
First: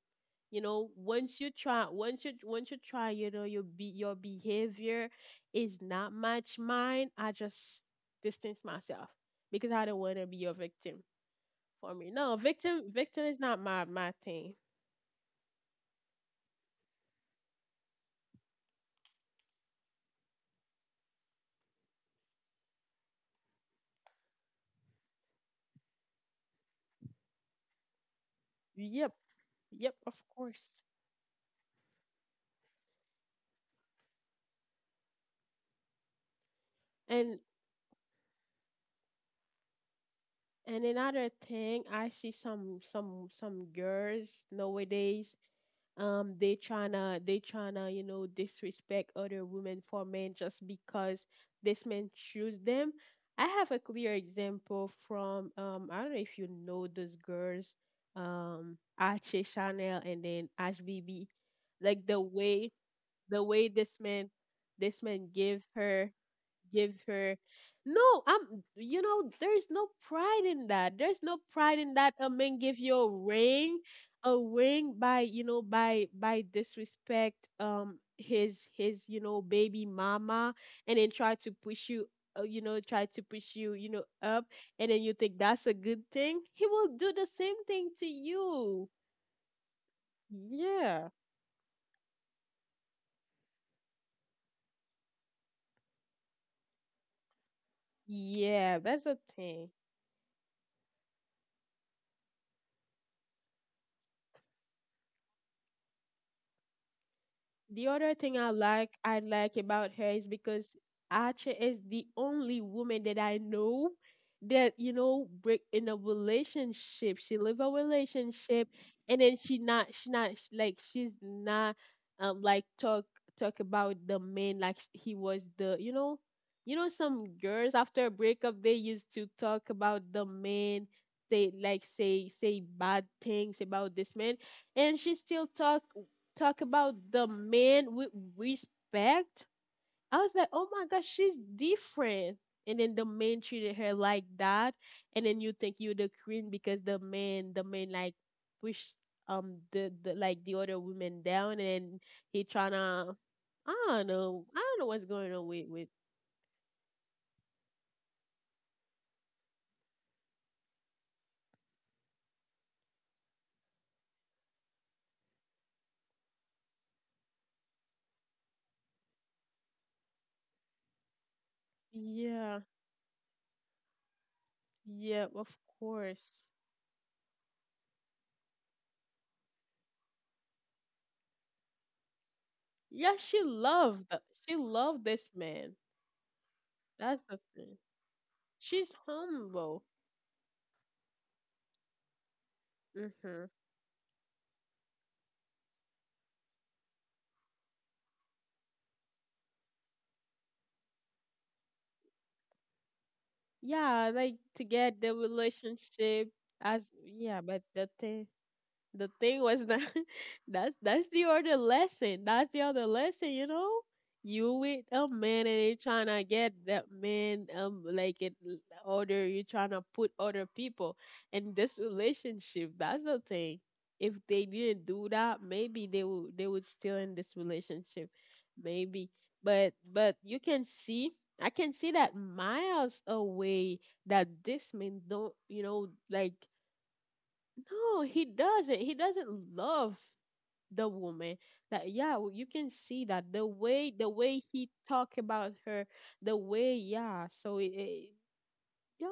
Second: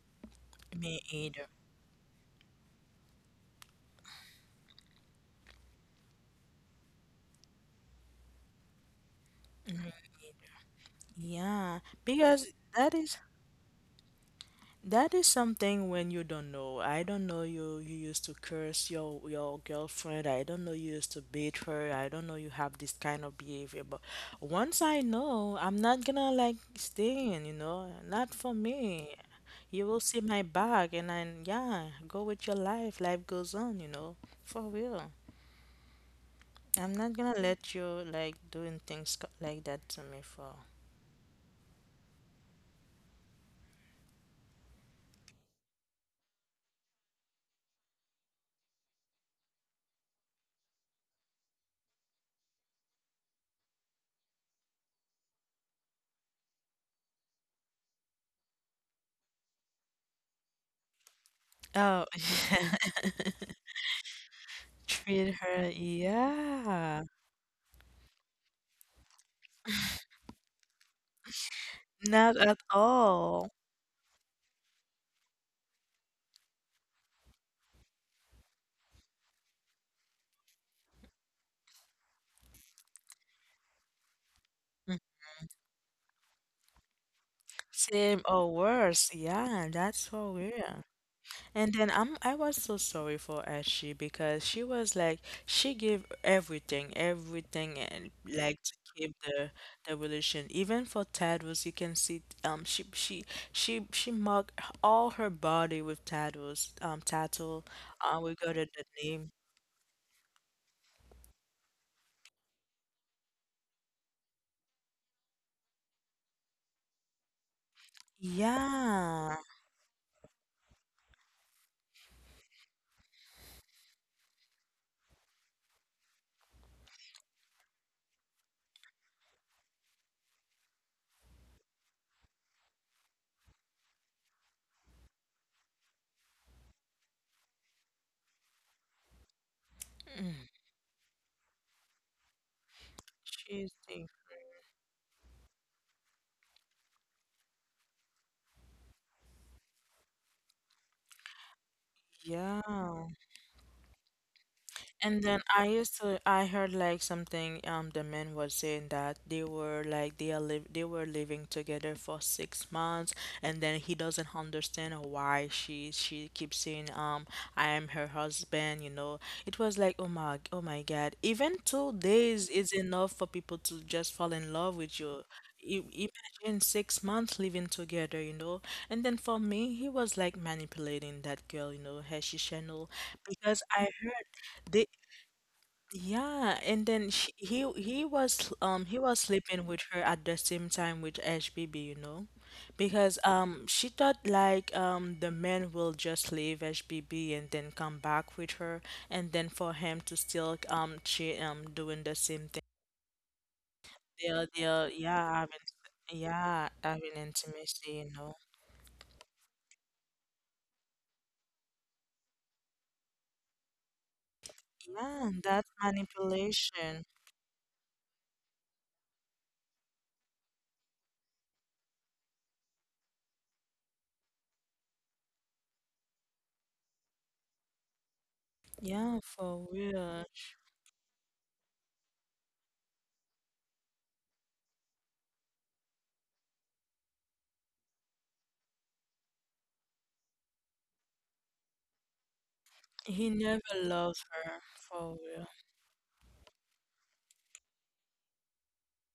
S1: You know,
S2: Me either.
S1: once you try, you know, your be your behavior is not much mine. I just distance myself because I don't want to be your victim
S2: Yeah,
S1: for me. No,
S2: because that is
S1: victim is not my thing.
S2: that is something when you don't know. I don't know you you used to curse your girlfriend. I don't know you used to beat her. I don't know you have this kind of behavior. But once I know, I'm not gonna like stay in, you know, not for me.
S1: Yep,
S2: You
S1: yep,
S2: will
S1: of
S2: see my
S1: course.
S2: back and then yeah, go with your life. Life goes on, you know, for real. I'm not gonna
S1: And
S2: let you like doing things like that to me for.
S1: and another thing, I see some some girls nowadays, they tryna, you know, disrespect other women for men just because this man choose them. I have a clear example from, um, I don't know if you know those girls, Ache Chanel and then Ash B B.
S2: Oh,
S1: Like
S2: (laughs)
S1: the way this man
S2: treat
S1: gave
S2: her,
S1: her, give
S2: yeah,
S1: her, no, I'm, you know, there's no pride in that. A
S2: not
S1: man
S2: at
S1: give you a
S2: all.
S1: ring, a ring by, you know, by disrespect, um, his, you know, baby mama, and then try to push you, you know, try to push you, you know, up, and
S2: Mm,
S1: then you think that's a good thing, he will do the same thing to
S2: same or
S1: you.
S2: worse, yeah, that's so weird.
S1: Yeah,
S2: And then I was so sorry for Ashi because she was like she gave everything, everything and like to
S1: yeah, that's
S2: keep
S1: a thing
S2: the relation. Even for Tattles, you can see she marked all her body with tattles. Um, tattoo.
S1: The other
S2: We
S1: thing
S2: got it the
S1: I
S2: name.
S1: like about her is because Acha is the only woman that I know that, you know, break in a relationship. She live a relationship, and then
S2: Yeah.
S1: she not like she's not, um, like talk, talk about the man, like, he was the, you know, you know, some girls after a breakup they used to talk about the man. They like say, say bad things about this man. And she still talk, talk about the men with respect. I
S2: Mm,
S1: was like, oh my gosh, she's different. And then the men
S2: she's
S1: treated her like that. And then you think you're the queen because the men like push, um, the, like, the other women down, and then he
S2: yeah.
S1: tryna, I don't know. I don't know what's
S2: And
S1: going
S2: then
S1: on
S2: I
S1: with with.
S2: used to I heard like something the men was saying that they were like they are live they were living together for 6 months and then he doesn't understand why she keeps saying I am her husband, you know. It was like oh my oh my God even 2 days
S1: Yeah,
S2: is enough for people to just fall in love with you
S1: yeah, of
S2: you
S1: course.
S2: imagine 6 months living together, you know. And then for me, he was like manipulating that girl, you know, Hershey Chanel,
S1: Yeah, she
S2: because I
S1: loved,
S2: heard
S1: she
S2: they
S1: loved this man.
S2: yeah, and then
S1: That's the thing. She's
S2: he was sleeping with
S1: humble.
S2: her at the same time with HBB, you know, because
S1: Hmm.
S2: she thought like the man will just leave HBB and then come back with her, and then for him to still cheat doing the same thing.
S1: Yeah, like to
S2: They're
S1: get the
S2: yeah, having
S1: relationship
S2: yeah
S1: as
S2: having
S1: yeah. But
S2: intimacy,
S1: the
S2: you
S1: thing,
S2: know.
S1: the thing was that, (laughs) that's the other lesson. That's the other lesson, you know. You with a
S2: Yeah,
S1: man
S2: that's
S1: and you trying to get that
S2: manipulation.
S1: man, um, like it, other, you trying to put other people in this relationship. That's the thing. If they didn't do that, maybe they would still in this relationship. Maybe.
S2: Yeah, for
S1: But
S2: real.
S1: you can see, I can see that miles away that this man don't, you know, like, no, he doesn't. He doesn't love the woman. That yeah, you can see
S2: He
S1: that
S2: never
S1: the
S2: loved
S1: way
S2: her
S1: he
S2: for
S1: talk
S2: real.
S1: about her, the way, yeah. So it,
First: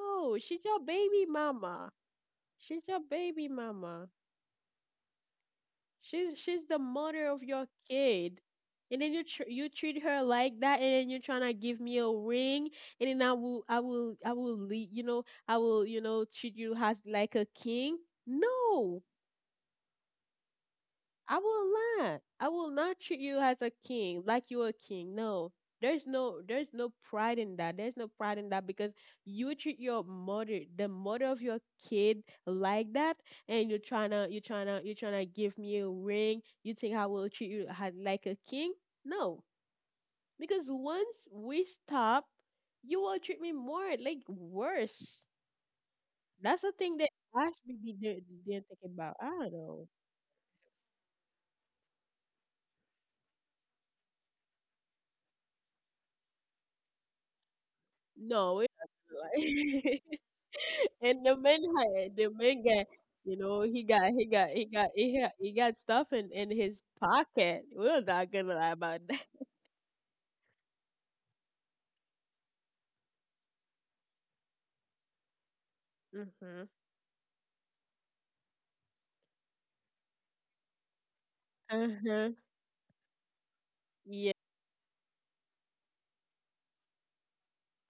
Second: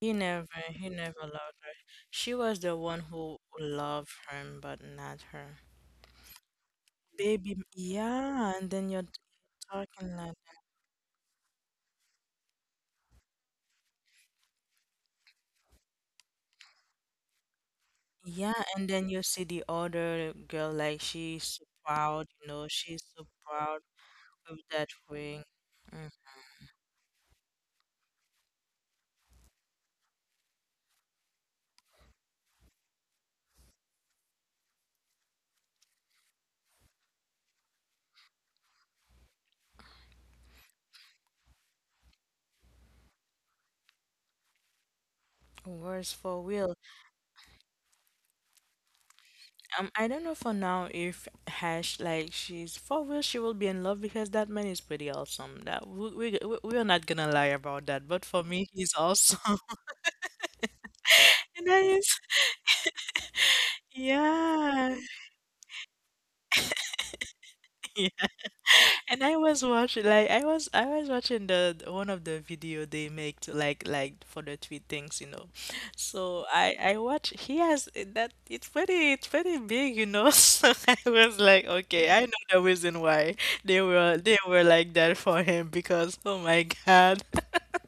S1: she's your
S2: He never
S1: baby
S2: loved her.
S1: mama.
S2: She was the
S1: She's
S2: one
S1: your
S2: who
S1: baby mama.
S2: loved him, but not her.
S1: She's the mother of
S2: Baby,
S1: your kid.
S2: yeah, and then
S1: And
S2: you're
S1: then you treat
S2: talking
S1: her
S2: like that.
S1: like that, and then you're trying to give me a ring, and then I will I will lead, you know, I will, you know, treat you as like a king.
S2: Yeah, and
S1: No,
S2: then you see the other girl, like
S1: I
S2: she's so
S1: will not.
S2: proud, you
S1: I
S2: know,
S1: will not
S2: she's
S1: treat
S2: so
S1: you as a
S2: proud
S1: king, like
S2: of
S1: you're a
S2: that
S1: king.
S2: ring.
S1: No.
S2: Mm.
S1: There's no pride in that. There's no pride in that because you treat your mother, the mother of your kid like that, and you're trying to, you're trying to give me a ring. You think I will treat you like a king? No. Because once we stop, you will treat me more like worse.
S2: Where's for
S1: That's the
S2: real?
S1: thing that I should be didn't think about. I don't know.
S2: I don't know for now if Hash like she's for real. She will be in love because that man is pretty awesome. That we are not gonna lie about that. But for
S1: No,
S2: me,
S1: it,
S2: he's
S1: (laughs)
S2: awesome. (laughs)
S1: (laughs) and
S2: And then you.
S1: the main guy, you know,
S2: Yeah. (laughs)
S1: he got stuff in his pocket. We're
S2: Yeah.
S1: not gonna lie about
S2: And
S1: that.
S2: I was watching like I was watching one of the video they make to like for the tweet things, you know. So
S1: (laughs)
S2: I watch he has that it's pretty big, you know. (laughs) So I was like,
S1: Mhm. Uh
S2: okay, I
S1: huh.
S2: know the reason why they were like that for him because oh my God.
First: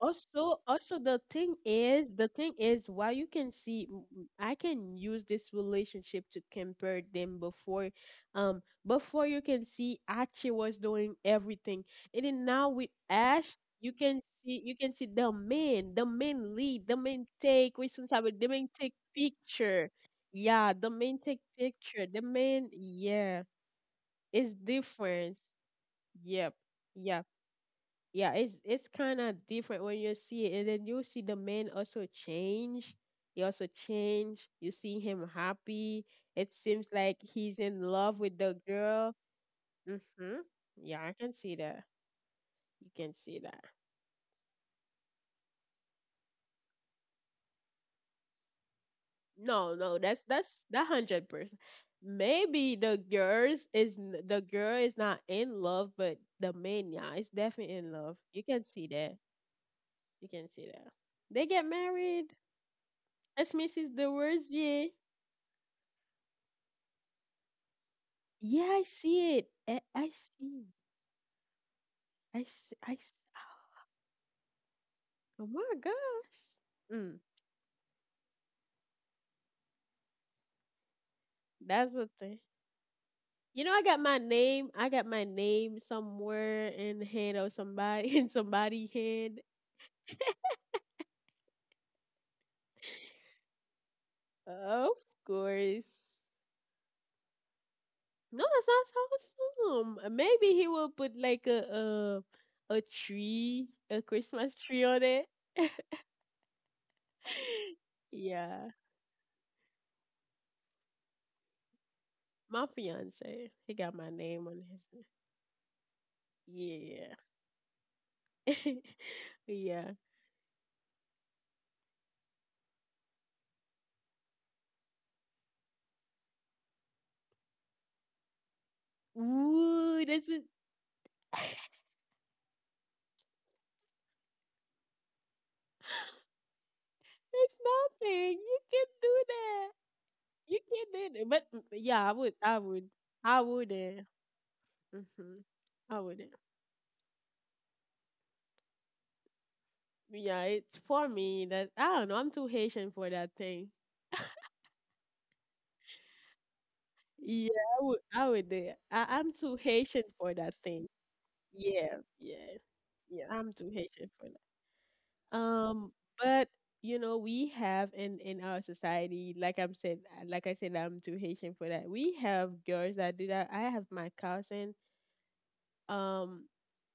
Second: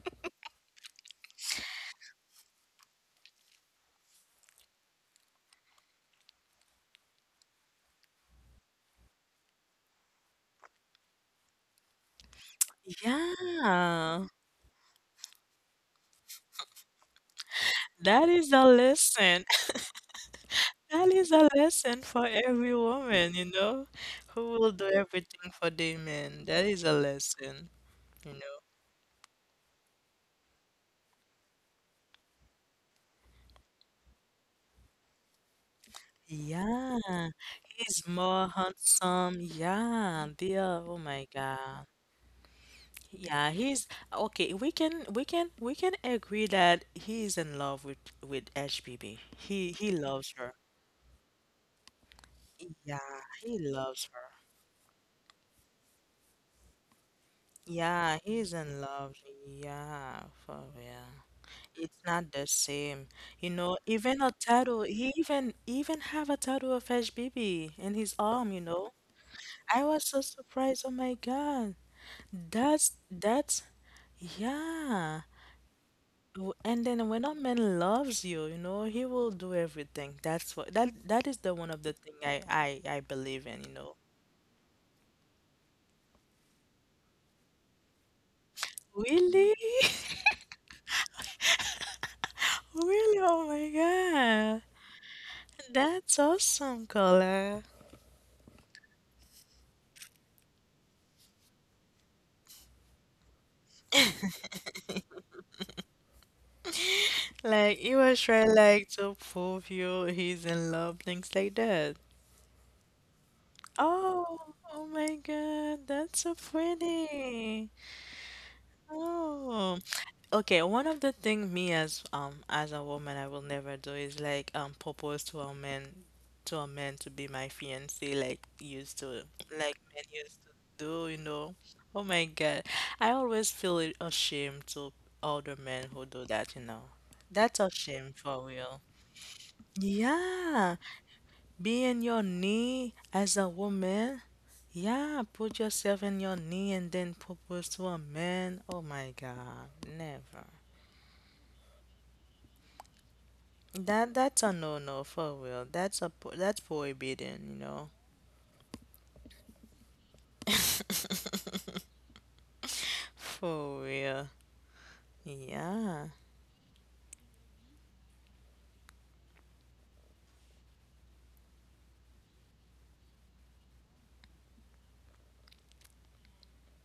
S1: Also, also the thing is, while you can see, I can use this relationship to compare them before, before, you can see Archie was doing everything, and then now with Ash,
S2: Yeah.
S1: you can see the man lead, the man take
S2: That
S1: responsibility, the
S2: is a
S1: man take
S2: lesson.
S1: picture, yeah, the
S2: That
S1: man
S2: is
S1: take
S2: a lesson
S1: picture, the
S2: for
S1: man,
S2: every woman,
S1: yeah,
S2: you know, who
S1: it's
S2: will do
S1: different,
S2: everything for their man.
S1: yep,
S2: That is a
S1: yeah,
S2: lesson, you
S1: yeah,
S2: know.
S1: it's kind of different when you see it, and then you see the man also change. He also change. You see him happy. It seems
S2: Yeah,
S1: like he's in
S2: he's
S1: love with
S2: more
S1: the girl.
S2: handsome. Yeah,
S1: Mhm.
S2: they are.
S1: Yeah,
S2: Oh
S1: I can
S2: my
S1: see that.
S2: God.
S1: You can see
S2: Yeah,
S1: that.
S2: he's okay. We can we can agree that he is in love with HBB.
S1: No,
S2: He
S1: no,
S2: he loves
S1: that's
S2: her.
S1: that 100%. Maybe the
S2: Yeah,
S1: girls
S2: he
S1: is
S2: loves her.
S1: the girl is not in love, but the man, yeah, is definitely in love.
S2: Yeah,
S1: You
S2: he's
S1: can
S2: in
S1: see that.
S2: love.
S1: You
S2: Yeah,
S1: can see
S2: for
S1: that.
S2: real.
S1: They get
S2: It's
S1: married.
S2: not the same.
S1: That's
S2: You know,
S1: Mrs. De
S2: even a
S1: Rozier.
S2: tattoo, he even have a tattoo of HBB in his arm,
S1: Yeah,
S2: you
S1: I
S2: know.
S1: see it.
S2: I
S1: I
S2: was so
S1: see.
S2: surprised. Oh my God.
S1: I see. I
S2: That's
S1: s
S2: that's yeah.
S1: Oh my gosh.
S2: And then when a man loves you, you know, he will do everything. That's what that is the one of
S1: That's
S2: the
S1: the
S2: thing
S1: thing.
S2: I believe
S1: You
S2: in,
S1: know,
S2: you
S1: I got
S2: know.
S1: my name. I got my name somewhere in the head of somebody (laughs) in somebody's head.
S2: Really? (laughs) Really? Oh my God.
S1: Of course.
S2: That's awesome, Colin.
S1: No, that sounds awesome. Maybe he will put like a tree, a Christmas tree on it. (laughs)
S2: Like he was trying
S1: Yeah,
S2: like to prove you he's in love, things like that.
S1: my fiance. He got my name on
S2: Oh, oh
S1: his.
S2: my God, that's so
S1: Yeah.
S2: pretty.
S1: (laughs)
S2: Oh,
S1: Yeah.
S2: okay. One of the things me as as a woman I will never do is like propose to a man to a man to be my fiance like used to like
S1: Ooh,
S2: men used to do, you know. Oh my God, I always feel ashamed to older men who
S1: (laughs)
S2: do that, you know.
S1: it's
S2: That's a shame
S1: nothing.
S2: for
S1: You can
S2: real.
S1: do that. You
S2: Yeah.
S1: can do that. But
S2: Be in
S1: yeah, I
S2: your
S1: would. I would.
S2: knee
S1: I
S2: as a
S1: would.
S2: woman.
S1: Uh
S2: Yeah,
S1: hmm
S2: put
S1: I
S2: yourself
S1: would.
S2: in your knee and then propose to a man. Oh my God,
S1: Yeah,
S2: never.
S1: it's for me that I don't know. I'm too Haitian for that thing.
S2: That's a no-no for real. That's
S1: Yeah,
S2: prohibited, you
S1: I
S2: know.
S1: would. I would. I'm too Haitian for that thing.
S2: (laughs)
S1: Yeah, yeah, yeah. I'm too
S2: For
S1: Haitian for that.
S2: real.
S1: Um,
S2: Yeah.
S1: but you know, we have in our society, like I said, I'm too Haitian for that. We have girls that do that. I have my cousin. Um,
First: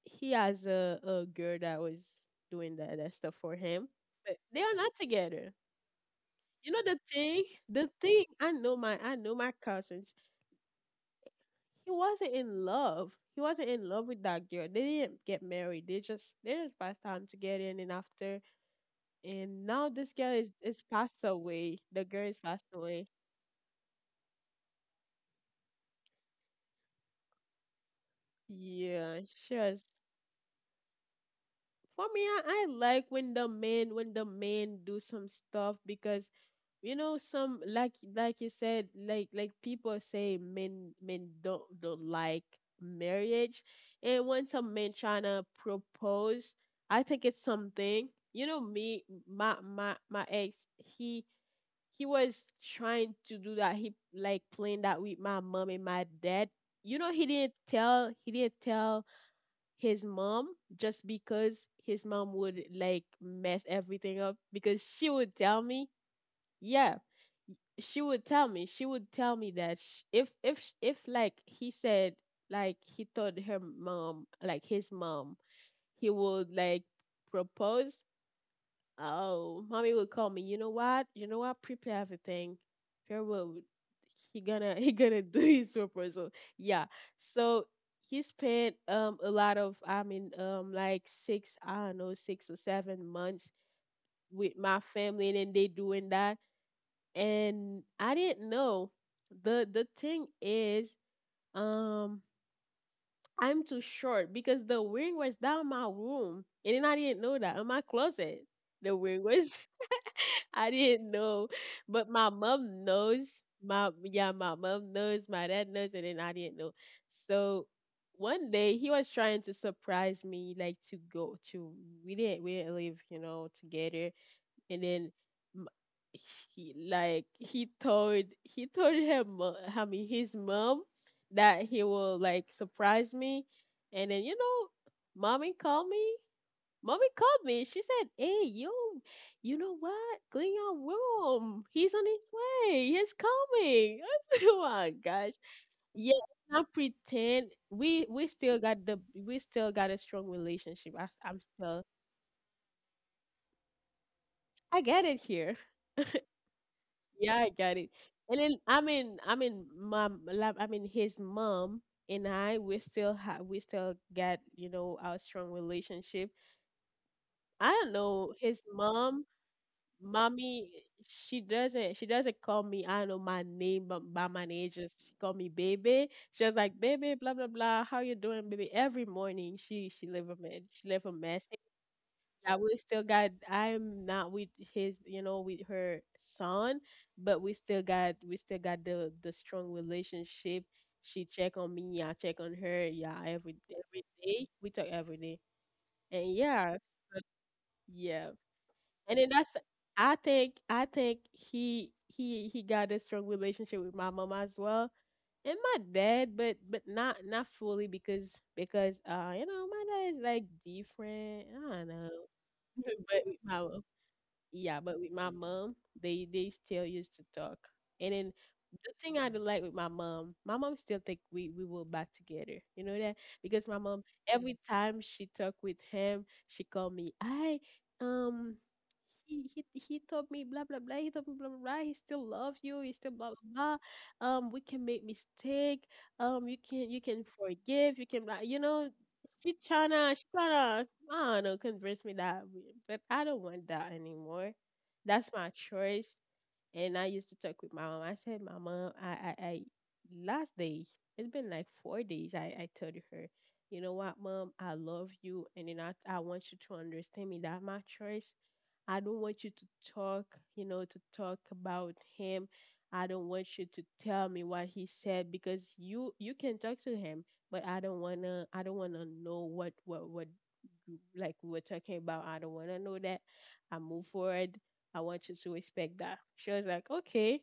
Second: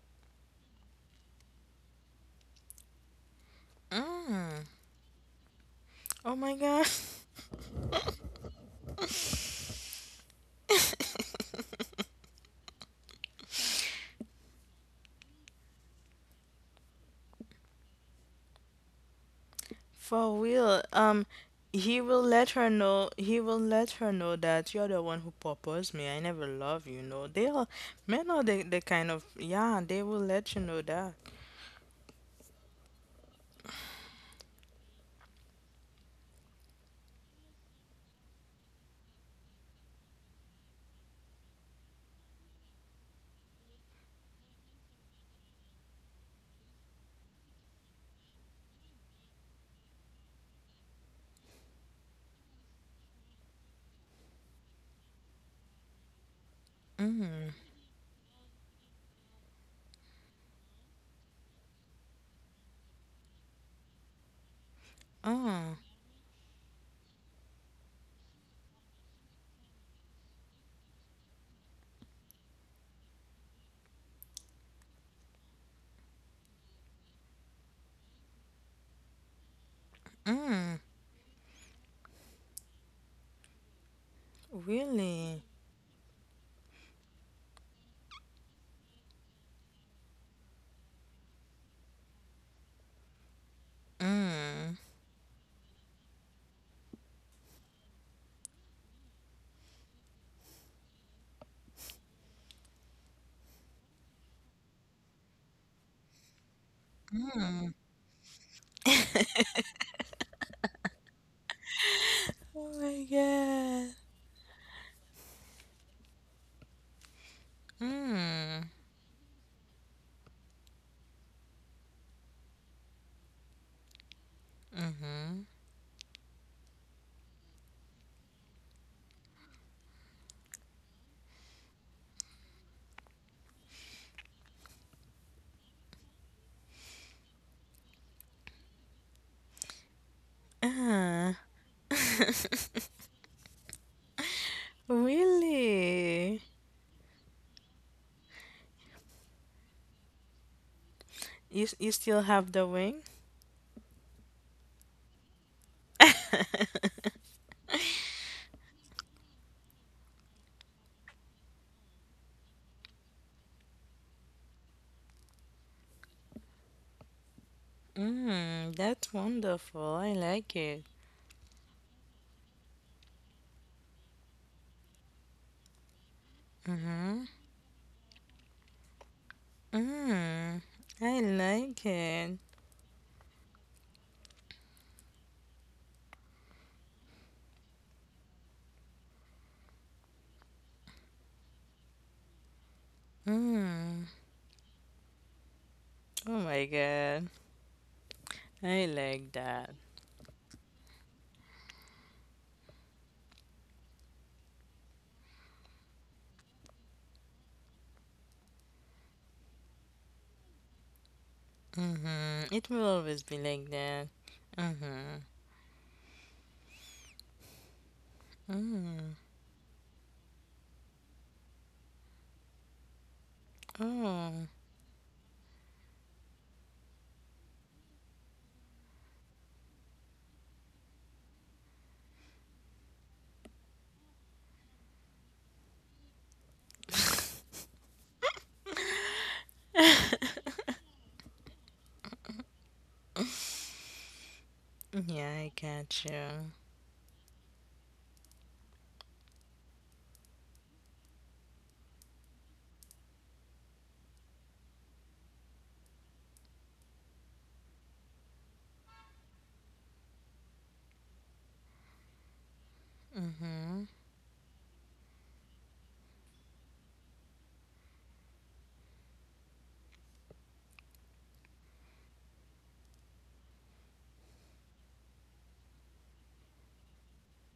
S1: he has a girl that was doing that stuff for him, but they
S2: Mm.
S1: are not together.
S2: Oh my
S1: You know
S2: God.
S1: the thing, the thing. I know my cousins. He wasn't in love. He wasn't in love with that girl. They didn't get married. They just passed time together, and then after. And now this girl
S2: For
S1: is
S2: real,
S1: passed away.
S2: he
S1: The
S2: will
S1: girl is
S2: let
S1: passed
S2: her
S1: away.
S2: know. He will let her know that you're the one who proposed me. I never love you. No, they are men are the kind
S1: Yeah,
S2: of
S1: sure.
S2: yeah. They will let you know that.
S1: For me, I like when the men do some stuff because you know some like you said like people say men don't like marriage, and when some men trying to propose, I think it's something. You know me my my ex, he he was trying to do that. He like playing that with my mom and my dad. You know,
S2: Mm.
S1: he didn't tell his mom just because his mom would like mess everything up because she would tell
S2: Oh.
S1: me, yeah, she would tell me that sh if if like he said, like he told her mom like his mom, he would like propose. Oh, mommy would call me. You know
S2: Mm.
S1: what? You know what? Prepare everything. Farewell. He gonna (laughs) he gonna do
S2: Really.
S1: his proposal. Yeah. So he spent a lot of like six I don't know 6 or 7 months with
S2: Mm.
S1: my family and then they doing that, and I didn't know. The thing is um I'm too short because the ring was down my room, and then I didn't know that in my closet the ring was. (laughs) I didn't know, but my
S2: Oh
S1: mom
S2: my
S1: knows.
S2: God.
S1: My Yeah, my mom knows. My dad knows, and then I didn't know. So one
S2: Mm.
S1: day he was trying to surprise me, like to go to. We didn't live, you know, together. And then
S2: Mm-hmm.
S1: m- he told her mo- I mean his mom that he will like surprise me, and then you know, mommy called me mommy called me. She said, "Hey, you know what? Clean your
S2: Uh.
S1: room. He's on his way.
S2: (laughs)
S1: He's coming." (laughs) I said, "Oh my gosh!" Yeah,
S2: Really.
S1: let's not pretend. We still got a strong relationship. I'm
S2: You you
S1: still.
S2: still have the ring?
S1: I get it here.
S2: (laughs)
S1: Yeah, I got it. And then I mean mom like, I mean his mom and I, we still got, you know, our strong relationship. I don't know his
S2: Mm, that's
S1: mom.
S2: wonderful. I like
S1: Mommy,
S2: it.
S1: she doesn't call me, I don't know my name but by my name, just she call me baby. She was like,
S2: Mm-hmm.
S1: baby, blah blah blah. How you doing, baby? Every morning
S2: Mm.
S1: she leave
S2: I
S1: a message.
S2: like it.
S1: I We still got. I'm not with his, you know, with her son, but we still got the strong relationship. She check on me, I check on her, yeah,
S2: Mm.
S1: every day. We talk every day.
S2: Oh
S1: And
S2: my
S1: yeah,
S2: God.
S1: so, yeah.
S2: I like
S1: And then that's
S2: that.
S1: I think he got a strong relationship with my mom as well. And my dad, but not not fully because you know my dad is like different. I don't know,
S2: Mm-hmm. It will
S1: (laughs)
S2: always be
S1: but with
S2: like
S1: my mom,
S2: that.
S1: yeah,
S2: Mm-hmm.
S1: but with my mom, they still used to talk. And then the
S2: Mm.
S1: thing I do like with my mom still think we will back together. You know that because my mom,
S2: Oh.
S1: every time she talk with him, she call me. I um he told me blah blah blah. He told me blah blah blah. He still love you. He still blah blah blah. We can make mistake. You can forgive. You can blah. You know, she tryna, I don't know, convince me that, but I don't want that anymore.
S2: Yeah,
S1: That's
S2: I
S1: my
S2: got
S1: choice.
S2: you.
S1: And I used to talk with my mom. I said, my mom, I last day, it's been like 4 days. I told her, you know what, mom, I love you, and then I want you to understand me that my choice, I don't want you to talk, you know, to talk about him. I don't want you
S2: Mm-hmm.
S1: to tell me what he said because you can talk to him, but I don't wanna know what you- like we were talking about. I don't wanna know that. I move forward. I want you to respect that. She was like, okay,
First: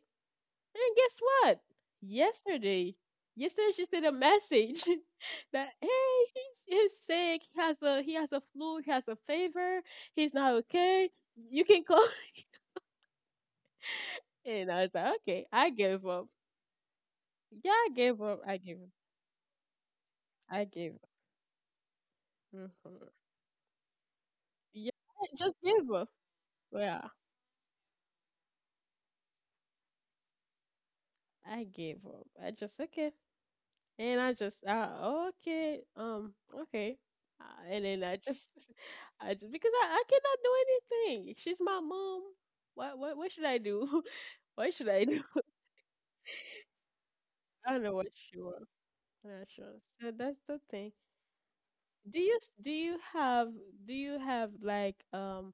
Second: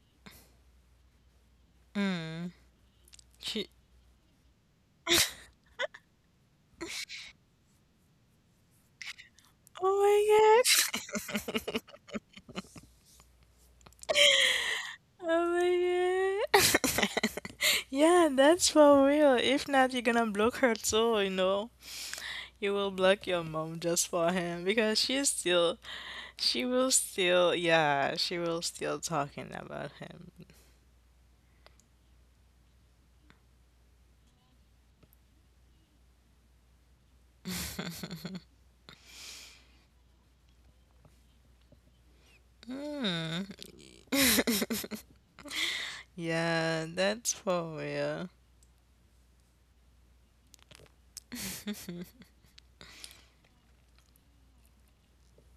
S1: and guess what? Yesterday,
S2: She-
S1: yesterday she sent a message (laughs) that hey, he's sick. He has a flu. He has a fever. He's not
S2: oh
S1: okay.
S2: my
S1: You can
S2: God.
S1: call. (laughs) And I was like,
S2: (laughs)
S1: okay, I gave up.
S2: Oh my God.
S1: Yeah, I
S2: (laughs)
S1: gave
S2: Yeah,
S1: up. I
S2: that's
S1: gave up.
S2: for real. If not, you're gonna block
S1: I
S2: her
S1: gave
S2: too, you know?
S1: up.
S2: You will
S1: hmm
S2: block your mom just for him
S1: Yeah,
S2: because
S1: I
S2: she's
S1: just
S2: still.
S1: gave up.
S2: She will
S1: Yeah,
S2: still, yeah, she will still talking about him.
S1: I gave up. I just okay. And I just, oh, okay, okay. And then (laughs) I just, because I cannot do anything. She's my mom. What
S2: Mm,
S1: should I do? (laughs) What should I do?
S2: yeah, that's
S1: (laughs) I
S2: for
S1: don't know what
S2: real.
S1: she wants. I'm not sure. So that's the thing. Do you have, do you have like,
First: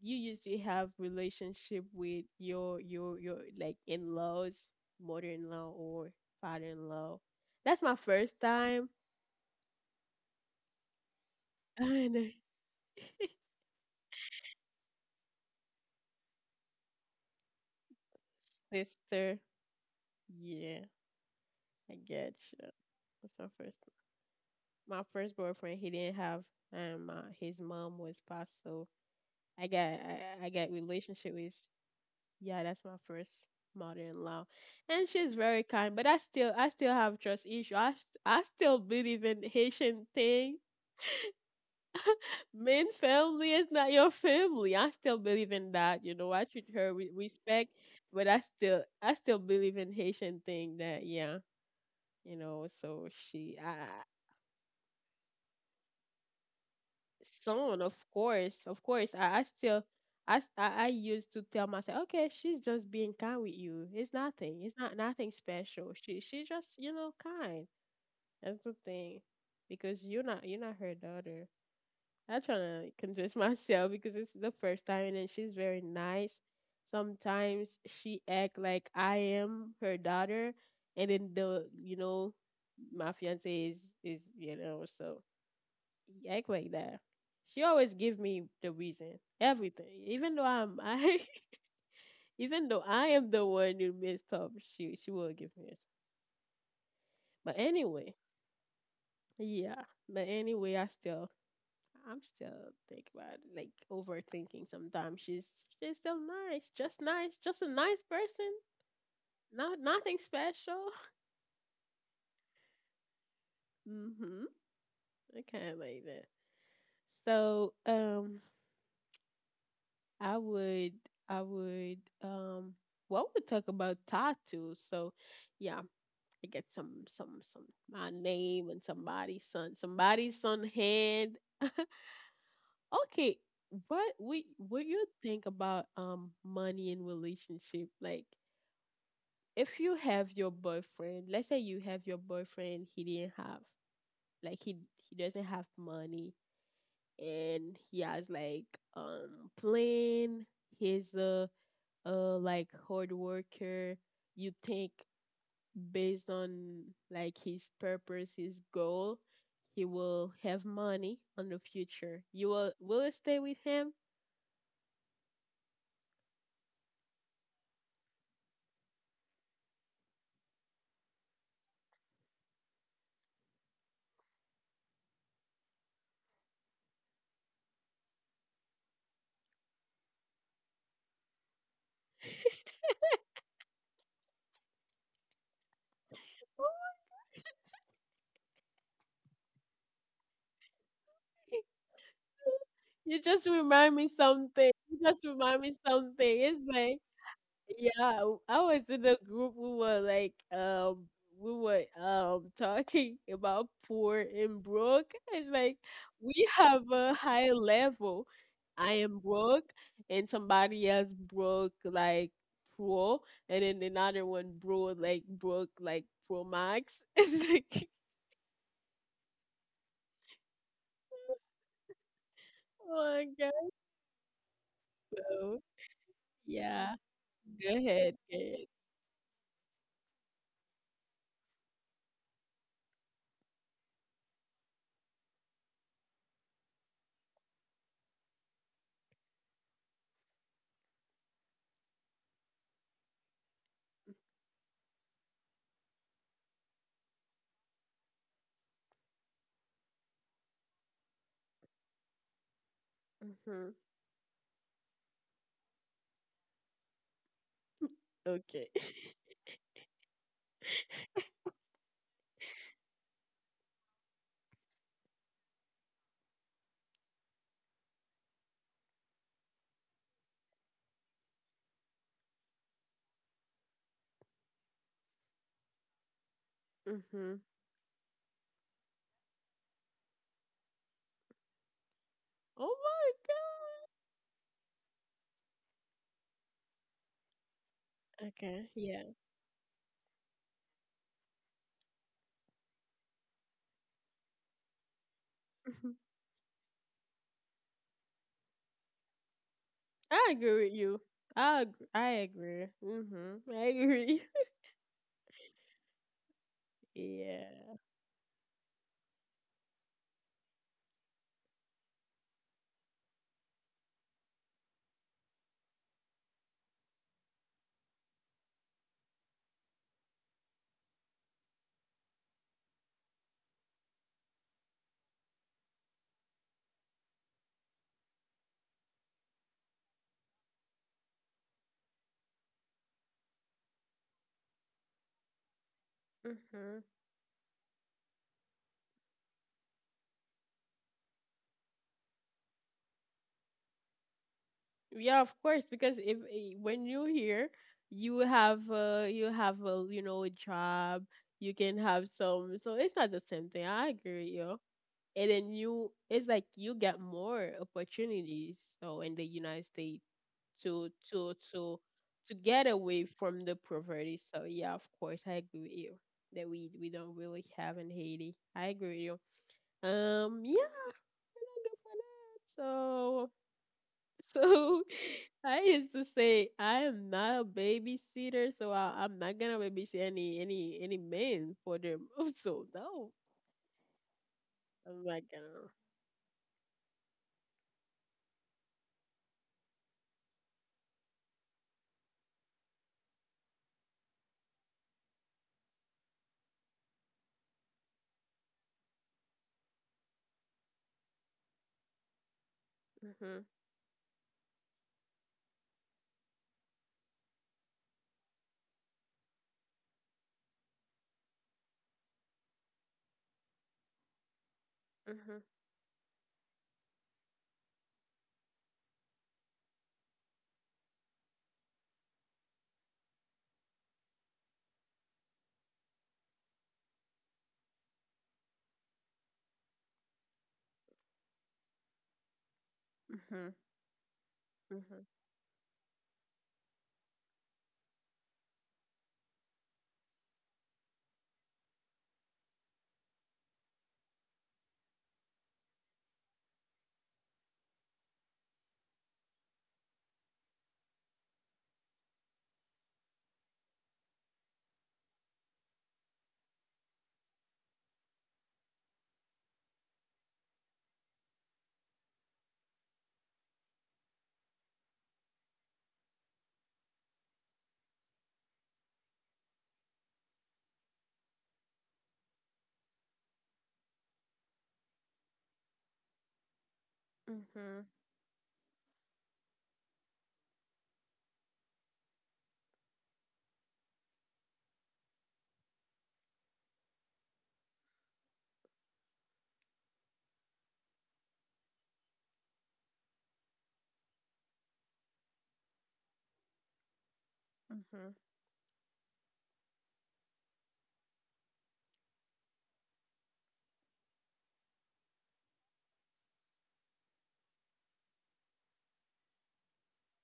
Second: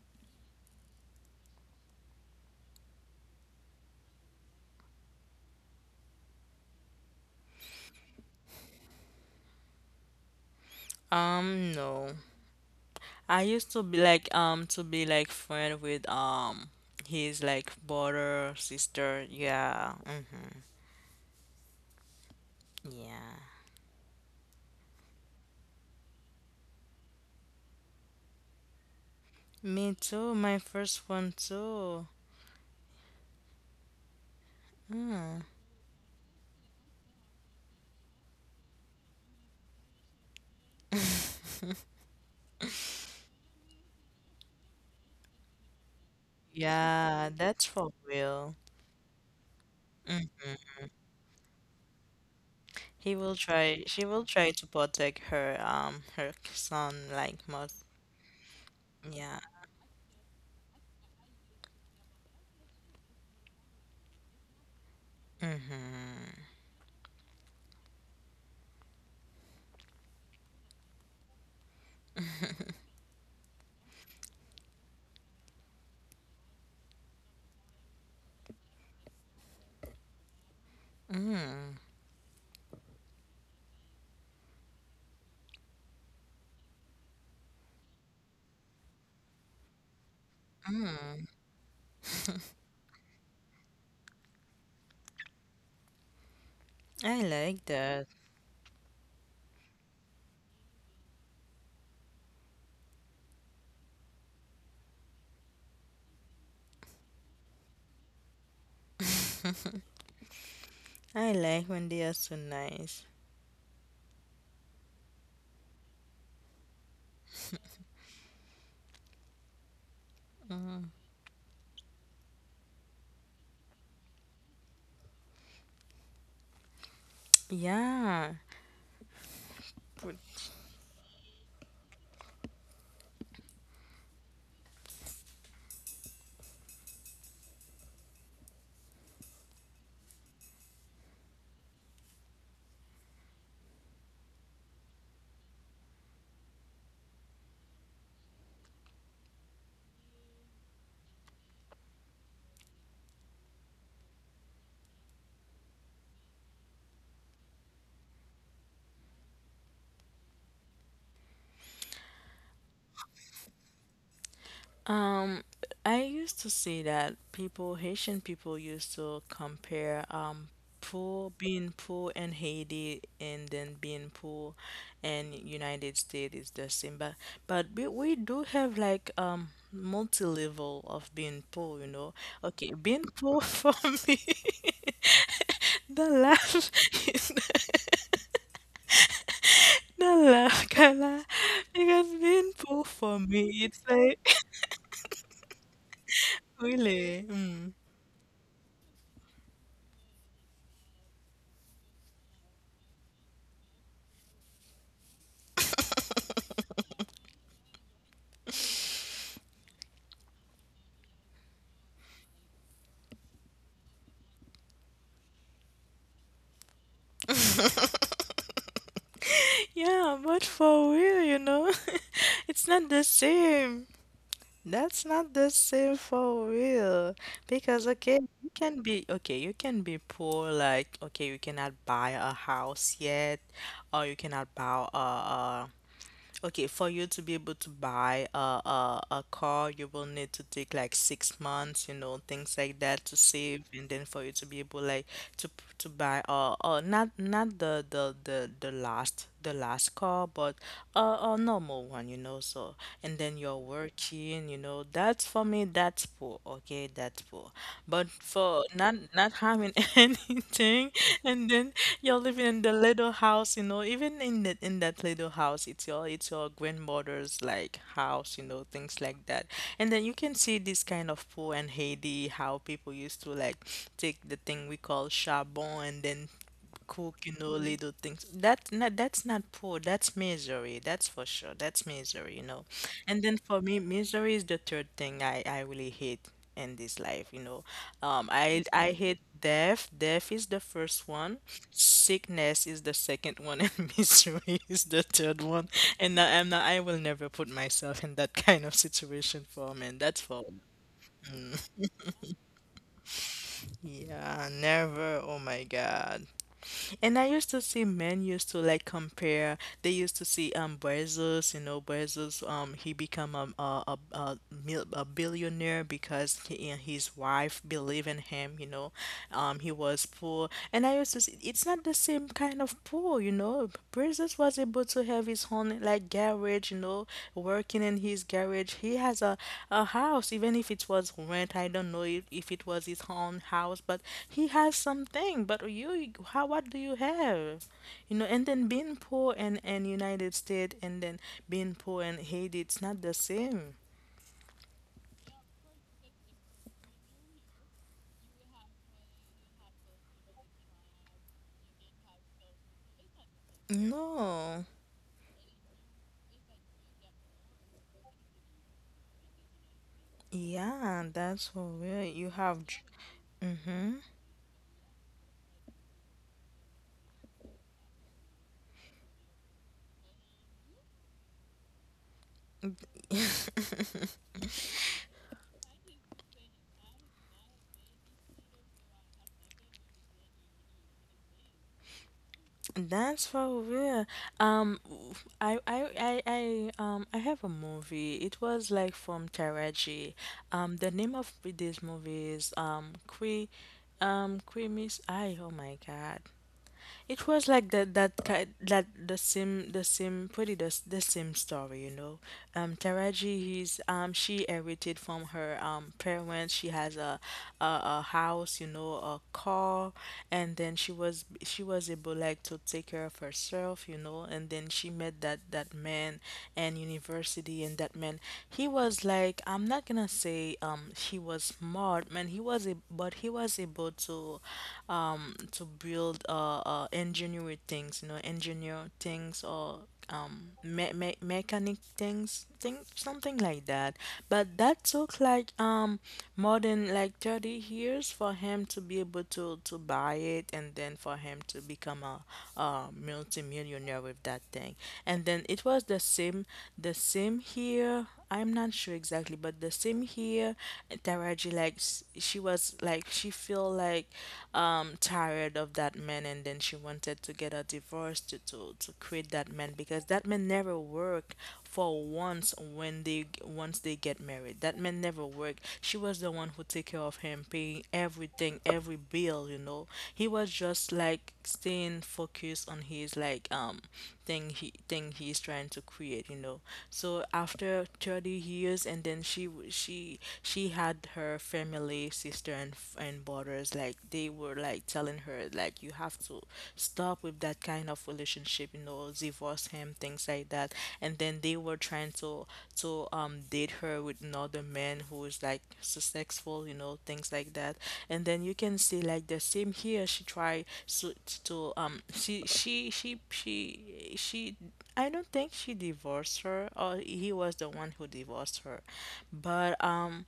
S1: you usually have relationship with your like in-laws, mother-in-law or father-in-law? That's my first time. (laughs)
S2: No.
S1: And
S2: I used to be like friend with, his like brother, sister.
S1: sister.
S2: Yeah. Mm-hmm.
S1: Yeah, I get you. That's
S2: Yeah.
S1: my first. My first boyfriend, he didn't have his mom was passed, so I
S2: Me
S1: got
S2: too.
S1: I, I
S2: My
S1: got
S2: first one
S1: relationship with.
S2: too.
S1: Yeah, that's my first mother-in-law, and she's
S2: Mm.
S1: very kind. But I still have trust issue. I still believe in Haitian thing. Main family is not your family. I still believe in that. You know, I treat her with
S2: Yeah, that's
S1: respect,
S2: for
S1: but
S2: real.
S1: I still believe in Haitian thing. That yeah you know so
S2: He will
S1: she
S2: try,
S1: I,
S2: she will try to protect her, her son like
S1: son,
S2: most.
S1: of course, of course.
S2: Yeah.
S1: I still, I used to tell myself, okay, she's just being kind with you. It's nothing. It's not nothing special.
S2: Mm-hmm.
S1: She just, you know, kind. That's the thing, because you're not her daughter. I try to convince (laughs) myself because it's the first time, and she's very nice. Sometimes she act like I am her daughter, and then the, you know, my fiance is, you know, so. You act like that. She always give me the reason, everything. Even though (laughs) even though I am the one who messed up, she will give me. It.
S2: I
S1: But
S2: like that.
S1: anyway, yeah. But anyway, I still. I'm still think about it, like overthinking. Sometimes she's still nice, just a nice person. Not nothing special. (laughs)
S2: I like when they are so nice.
S1: Mhm. I can't believe it. So I would I would well we talk about tattoos. So yeah, I get some some my
S2: Yeah.
S1: name and
S2: But,
S1: somebody's son hand. Okay, what you think about money in relationship? Like if you have your boyfriend, let's say you have your boyfriend, like he he doesn't have money, and he has like plane, his like hard worker, you think based on like his purpose his goal he will have money on the future, you will you stay with him?
S2: um, I used to see that people, Haitian people, used to compare poor being poor in Haiti and then being poor in United States is the same. But we do have like multi-level of being poor, you know. Okay, being poor (laughs) for me, (laughs) the laugh. (laughs) La la ka la, it
S1: (laughs)
S2: has been poor for me. It's like, (laughs)
S1: You just remind me something. It's like
S2: really? Mm.
S1: yeah, I was in a group. We were like, we were talking (laughs) about poor and broke. It's like we have a high level. I am broke, and somebody else broke like pro, and then another one broke like pro max. (laughs) It's like,
S2: Yeah, but for real, you know, (laughs) it's not the
S1: oh my god.
S2: same. That's not the
S1: So,
S2: same for
S1: yeah,
S2: real.
S1: go
S2: Because,
S1: ahead.
S2: okay,
S1: Go
S2: you
S1: ahead.
S2: can be, okay, you can be poor, like, okay, you cannot buy a house yet, or you cannot buy a, okay, for you to be able to buy a, a car, you will need to take like 6 months, you know, things like that to save, and then for you to be able like to buy not not the last the last car, but a normal one, you know. So and then you're
S1: Mhm.
S2: working, you know. That's for me. That's poor poor. Okay, that's poor. But for
S1: Okay.
S2: not
S1: (laughs)
S2: not having (laughs) anything, and then you're living in the little house, you know. Even in that little house, it's your grandmother's like house, you know, things like that. And then you can see this kind of poor in Haiti, how people used to like take the thing we call charbon and then cook, you
S1: Mhm.
S2: know, little things. That not, that's not poor. That's misery. That's for sure. That's misery, you know.
S1: Oh
S2: And
S1: my
S2: then for me, misery is the third thing I really hate in this life, you know.
S1: god. Okay.
S2: I
S1: Yeah.
S2: hate death. Death is the first one. Sickness is the second one, (laughs) and misery is the third one.
S1: (laughs)
S2: And I, I'm not. I will never put myself in that (laughs) kind of situation for a man. That's
S1: I
S2: for
S1: agree with you. I agree. Mhm. I agree. (laughs)
S2: yeah, never. Oh my God. And I used to
S1: Yeah.
S2: see men used to like compare. They used to see Bezos, you know, Bezos. He become a billionaire because he and his wife believe in him. You know, he was poor, and I used to see it's not the same kind of poor, you know. Bridges was able to have his own like garage, you know, working in his garage. He has a house, even if it was rent. I don't know if it was his own house, but he has something. But you, how what do
S1: Mhm.
S2: you have? You know, and then being poor in United States and then being poor in Haiti, it's not the same.
S1: Yeah, of course, because if eh, when you're here, you have a a job, you can have some. So it's not the same thing. I agree with you.
S2: No.
S1: And then you it's like you get more opportunities, so in the United States to
S2: Yeah,
S1: to
S2: that's for
S1: to
S2: real. You
S1: to
S2: have.
S1: get away from the
S2: Mm-hmm.
S1: poverty. So yeah, of course I agree with you that we don't really have in Haiti. I agree with you. Yeah, we're not good for that. so
S2: (laughs)
S1: so (laughs) I used to say I am not a babysitter, so I'm not gonna babysit any man for them. (laughs) So no,
S2: That's for real. Um,
S1: I'm not gonna.
S2: I have a movie. It was like from Taraji. The name of this movie is Que, Que Miss I. Oh my God. It was like that the same the same story, you know. Taraji, he's she inherited from her parents. She has a, a a house, you know, a car, and then she was able like to take care of herself, you know. And then she met
S1: Hmm.
S2: that man and university, and that man he was like I'm not gonna say he was smart, man. He was a but he was able to build engineer things you know engineer things or mechanic things thing something
S1: Hmm.
S2: like that but that
S1: Mhm.
S2: took like more than like 30 years for him to be able to buy it and then for him to become a multimillionaire with that thing and then it was the same here. I'm not sure exactly, but the same here, Taraji, like, she was, like, she feel feel like tired of that man and then she wanted to get a divorce to to quit that man because that man never work for once when they once they get married. That man never work. She was the one who take care of him, paying everything, every bill, you know. He was just like staying focused on his like thing he thing he's trying to create you know so after
S1: Mhm.
S2: 30 years and then she had her family family, sister, and and brothers, like they were like telling her like you have to stop with that kind of relationship, you know, divorce him, things like that. And then they were trying to date her with another man who is like successful, you know, things like that.
S1: Mhm.
S2: And then you can see like the same here. She tried so to she I don't think she divorced her or he was the one who divorced her. But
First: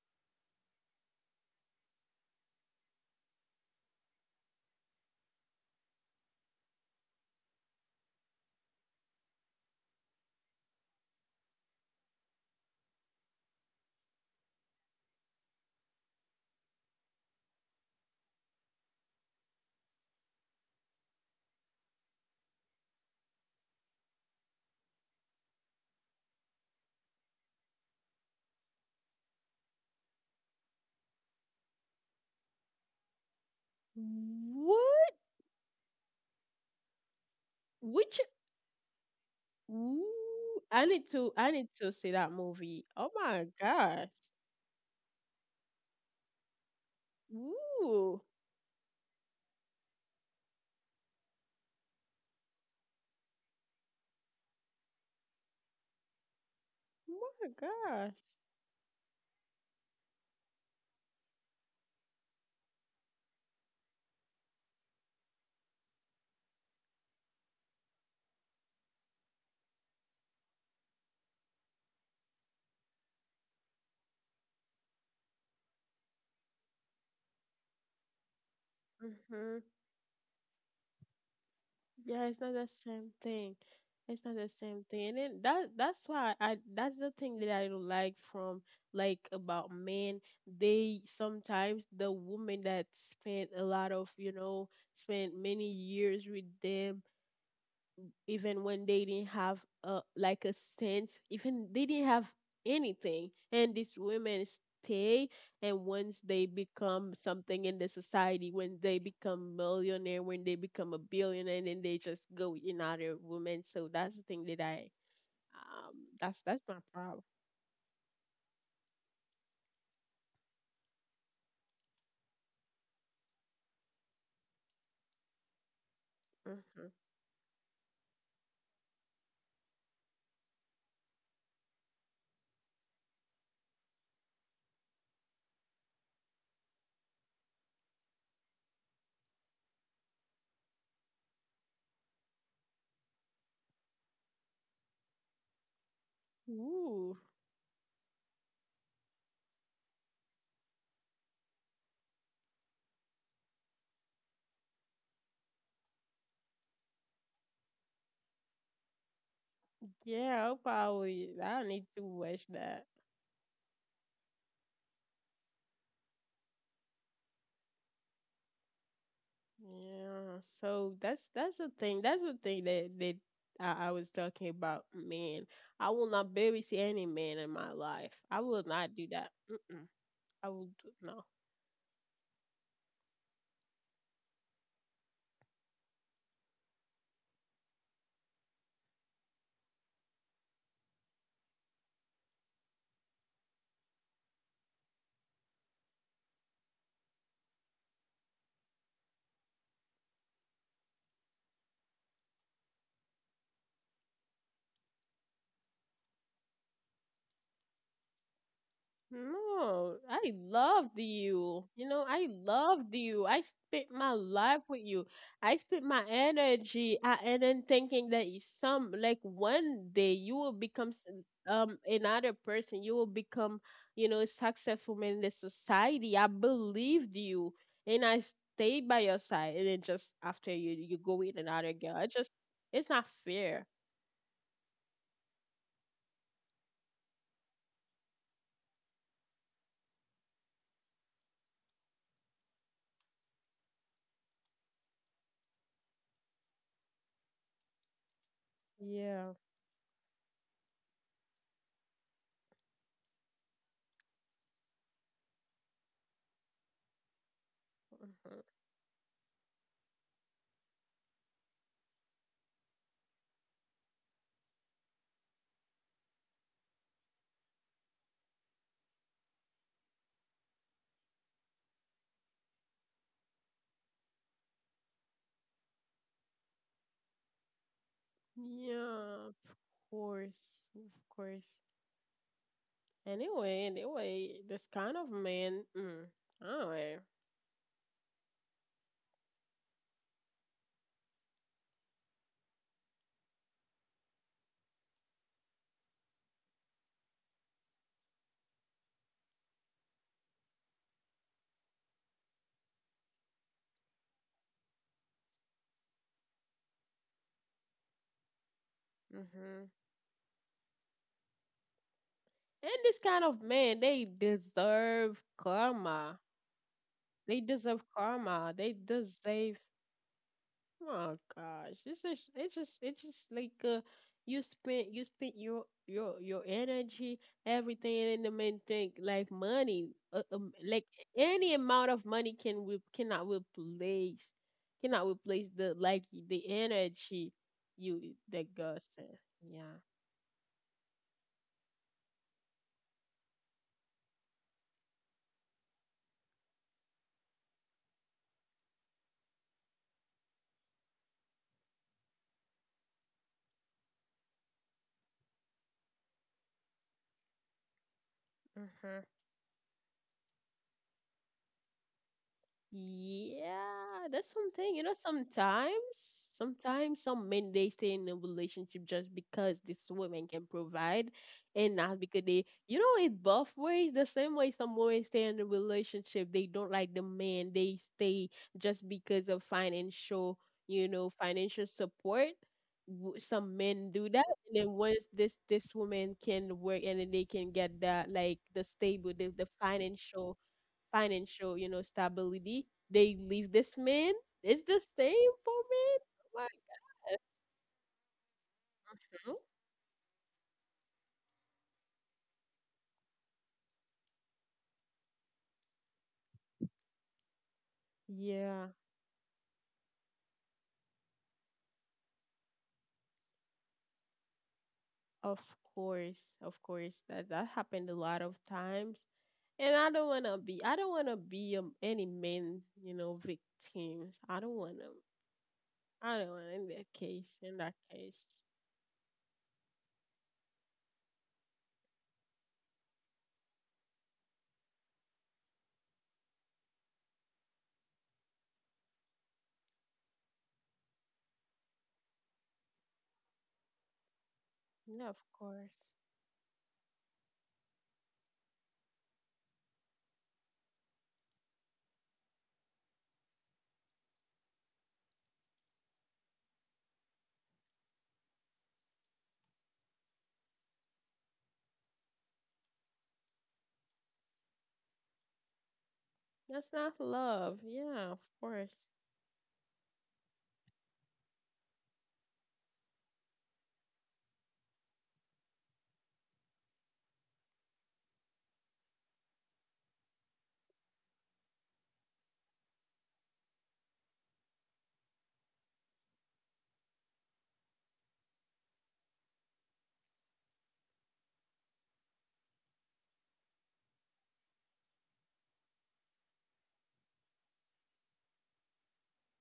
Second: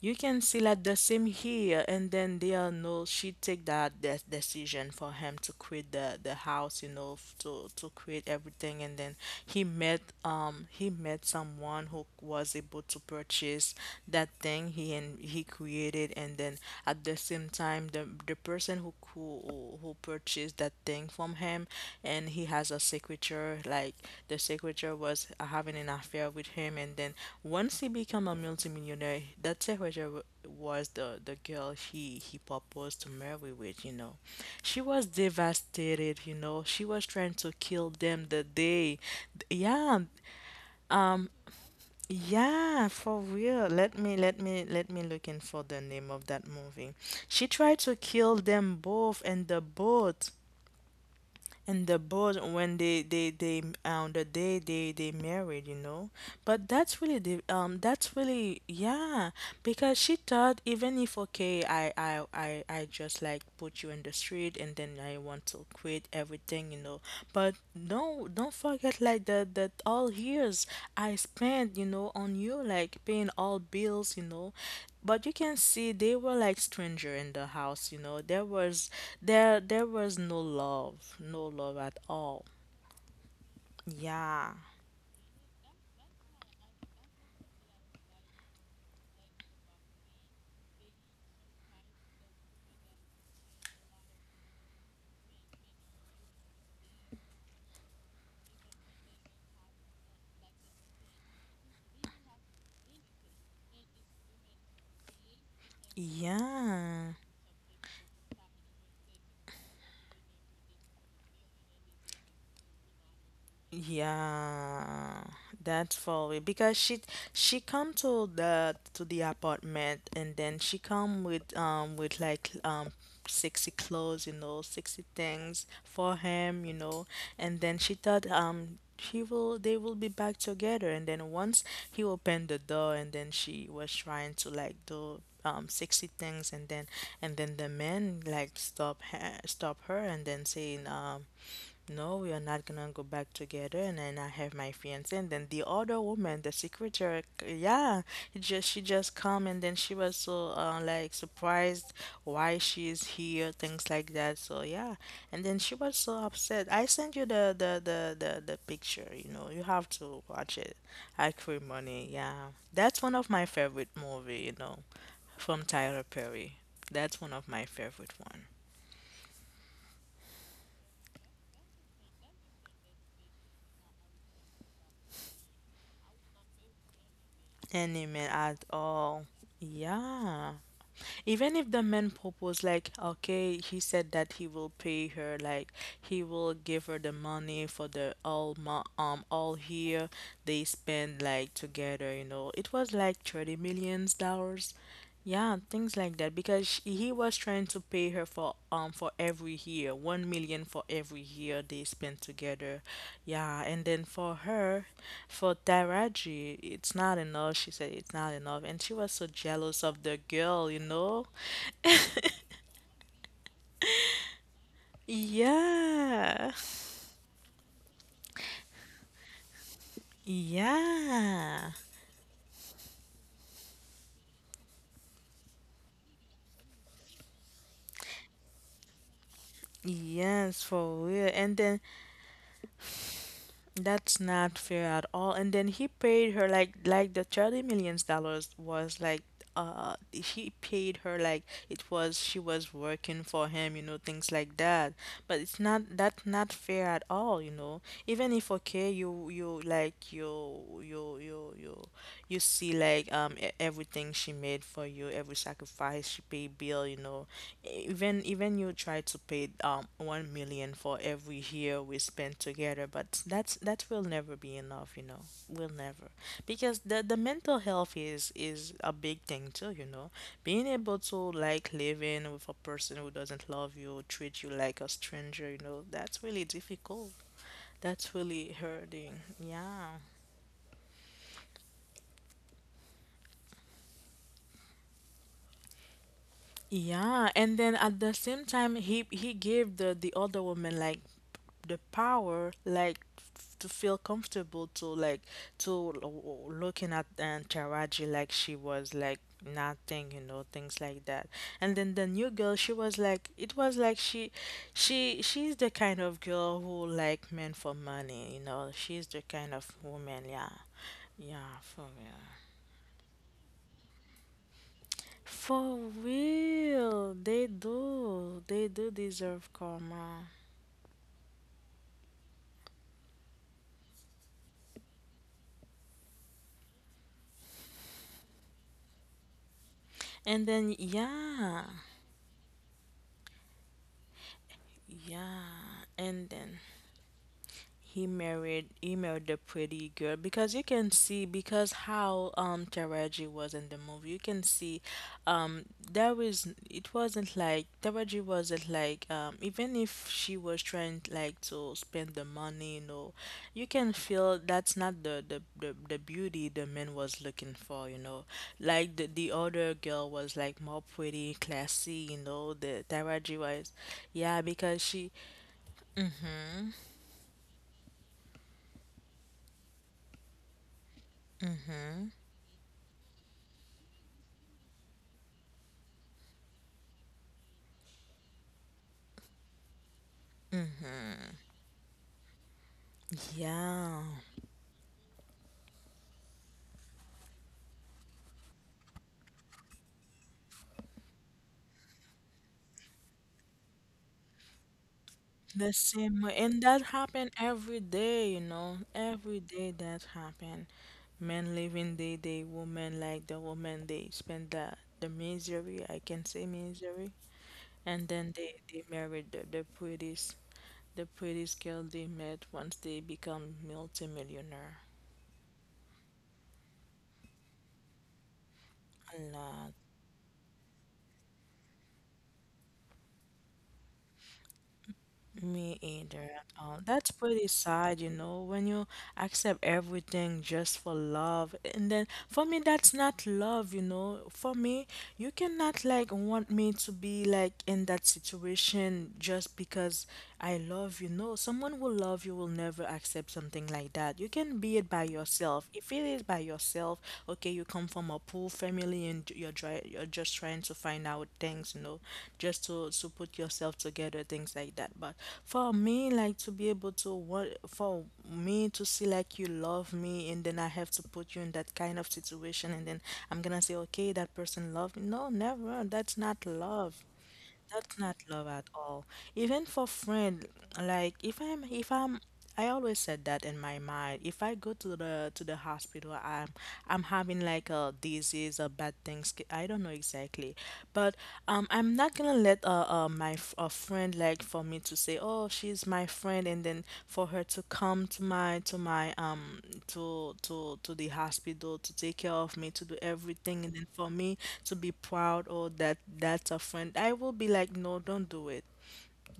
S2: you can see like the same here, and then they are no. She take that de decision for him to quit the house, you know, to quit everything, and then he met someone who was able to purchase that thing he and he created, and then at the same time, the person who purchased that thing from him and he has a secretary like the secretary was having an affair with him and then once he became a multimillionaire that secretary was the girl he proposed to marry with you know she was
S1: What?
S2: devastated you know she was trying to kill
S1: Which?
S2: them the day yeah
S1: Ooh, I need to see that movie.
S2: yeah,
S1: Oh
S2: for
S1: my
S2: real. Let
S1: gosh.
S2: me let me let me look in for the name of that movie. She
S1: Ooh.
S2: tried to
S1: Oh
S2: kill them both in the boat and the board when the day they married, but that's really the
S1: my gosh.
S2: that's really yeah because she thought, even if okay I just like put you in the street and then I want to quit everything, you know. But no, don't forget like that all years I spent, you know, on you, like paying all bills, you know. But you can see they were like stranger in the house, you know. There was there
S1: Mhm.
S2: there was no love, no love at
S1: Yeah, it's
S2: all.
S1: not the same thing. It's not the
S2: Yeah.
S1: same thing. And then that's why I that's the thing that I don't like from like about men. They sometimes, the woman that spent a lot of, you know, spent many years with them, even when they didn't have a sense, even they didn't have anything. And these women stay, and once they become
S2: Yeah.
S1: something in the society, when they become millionaire, when they become a billionaire, then they just go in other women. So that's the thing that
S2: Yeah,
S1: um,
S2: that's for it
S1: that's
S2: Because
S1: my
S2: she
S1: problem.
S2: she come to the apartment, and then she come with like sexy clothes, you know, sexy things for him, you know. And then she thought he will they will be back together, and then once he opened the door and then she was trying to like do sexy things. And then and then the man like stop her and then saying, no, we are not gonna go back together. And then I have my fiance, and then the other woman, the
S1: Hmm. Ooh,
S2: secretary. Yeah, he just she just come, and then she was so like surprised why she's here, things like that. So yeah, and then she was so upset. I sent you the picture. You know, you have to
S1: yeah, I'll
S2: watch it.
S1: probably,
S2: I
S1: I
S2: Crave
S1: need to
S2: Money.
S1: watch
S2: Yeah,
S1: that.
S2: that's one of my favorite movie. You know, from Tyler Perry. That's one of my favorite one.
S1: Yeah, so that's the thing. That's the thing that I was talking about. Man, I will not babysit any man in my life.
S2: Anime
S1: I
S2: at
S1: will not do
S2: all.
S1: that. Mm-mm. I
S2: Yeah.
S1: will do, no.
S2: Even if the man proposed, like, okay, he said that he will pay her, like, he will give her the money for the all all year they spend like together, you know. It was like 30 millions dollars. Yeah, things like that. Because sh he was trying to pay her for every year, 1 million for every year they spent together. Yeah, and then for her, for Taraji, it's not enough. She said it's not enough, and she was so jealous
S1: No,
S2: of the
S1: I
S2: girl, you
S1: loved
S2: know?
S1: you. You know, I loved you. I spent my life with you. I spent my
S2: Yeah.
S1: energy. I And then thinking that you- some like one day you will become
S2: Yeah.
S1: another person. You will become, you know, successful in the society. I believed you, and I stayed by your side. And then just after,
S2: Yes,
S1: you
S2: for
S1: go
S2: real.
S1: with
S2: And
S1: another
S2: then
S1: girl. It's not fair.
S2: that's not fair at all. And then he paid her like the 30 millions dollars was like he paid her like, it was she was working for him, you know, things like that. But it's not, that's not fair at all, you know. Even if okay you
S1: Yeah.
S2: you like you you see like everything she made for you, every sacrifice, she pay bill, you know. E- even
S1: Mhm.
S2: even you try to pay 1 million for every year we spend together, but that's that will never be enough, you know. Will never. Because the mental health is a big thing too, you know. Being able to like living with a person who doesn't love you, treat you like a stranger, you know, that's really difficult. That's really hurting.
S1: Yeah, of
S2: Yeah.
S1: course, of course. Anyway, anyway, this kind of man, mm, anyway.
S2: Yeah, and then at the same time he gave the other woman like the power, like to feel comfortable, to like to looking at and Taraji like she was like nothing, you know, things like that. And then the new girl, she was like, it was like she she's the kind of girl who like men for money, you know. She's the kind
S1: Hmm.
S2: of woman. Yeah. Yeah, for real.
S1: And this kind of man, they deserve
S2: For
S1: karma.
S2: real
S1: They
S2: they
S1: deserve
S2: do,
S1: karma.
S2: they
S1: They
S2: do deserve
S1: deserve.
S2: karma.
S1: Oh gosh, it's just like you spent your energy, everything, and the main thing like money,
S2: And then
S1: like any
S2: yeah.
S1: amount of money can we cannot replace cannot replace the
S2: Yeah,
S1: like
S2: and
S1: the
S2: then
S1: energy
S2: he
S1: you that
S2: married
S1: God
S2: he
S1: sent.
S2: married a
S1: Yeah.
S2: pretty girl. Because you can see because how Taraji was in the movie, you can see um there was it wasn't like Taraji wasn't like even if she was trying like to spend the money, you know, you can feel that's not the beauty the man was looking for, you know. Like
S1: Mm-hmm.
S2: the other girl was like more pretty classy, you know. The Taraji was
S1: Yeah, that's
S2: yeah
S1: something. You
S2: because
S1: know,
S2: she.
S1: sometimes, sometimes some men, they stay in a relationship just because this woman can provide, and not because they, you know, it both ways. The same way, some women stay in a relationship, they don't like the man. They stay just because of financial, you know, financial support. W- Some men
S2: Yeah.
S1: do that, and then once this woman can work, and then they can get that like the stable, the financial financial, you know, stability. They leave this man. It's the same for
S2: The
S1: men.
S2: same way,
S1: Like,
S2: and that happen every day, you know,
S1: huh?
S2: every day that happen. Men living day day, women like the woman they spend the misery, I can say misery, and then they
S1: Yeah,
S2: they married the prettiest, the prettiest girl they met once they become multimillionaire.
S1: of course, of course. That that happened a lot of times.
S2: Allah,
S1: And I don't wanna be. I don't wanna be any men, you know, victims. I don't wanna.
S2: me
S1: I
S2: either
S1: don't
S2: at
S1: wanna in
S2: all.
S1: that
S2: That's
S1: case.
S2: pretty
S1: In that
S2: sad, you
S1: case,
S2: know, when you accept everything just for love. And then for me, that's not love, you know. For me, you cannot like want me to be like in that situation just because I love you. No, someone will love you will never accept something like that. You can be it by
S1: yeah, of
S2: yourself.
S1: course.
S2: If it is by yourself, okay, you come from a poor family and you're just trying to find out things, you know, just to put yourself together, things like that. But for me, like to be able to what for me to see like you love me, and then I have to put you in that kind of situation, and then I'm gonna say, okay, that person loved me. No, never. That's not
S1: That's not
S2: love.
S1: love.
S2: That's
S1: Yeah, of
S2: not love at
S1: course.
S2: all. Even for friend, like if I'm I always said that in my mind. If I go to the hospital, I'm having like a disease or bad things. I don't know exactly, but I'm not gonna let from my a friend, like, for me to say, oh, she's my friend, and then for her to come to my to my to to the hospital, to take care of me, to do everything, and then for me to be proud, oh that that's a friend, I will be like no, don't do it,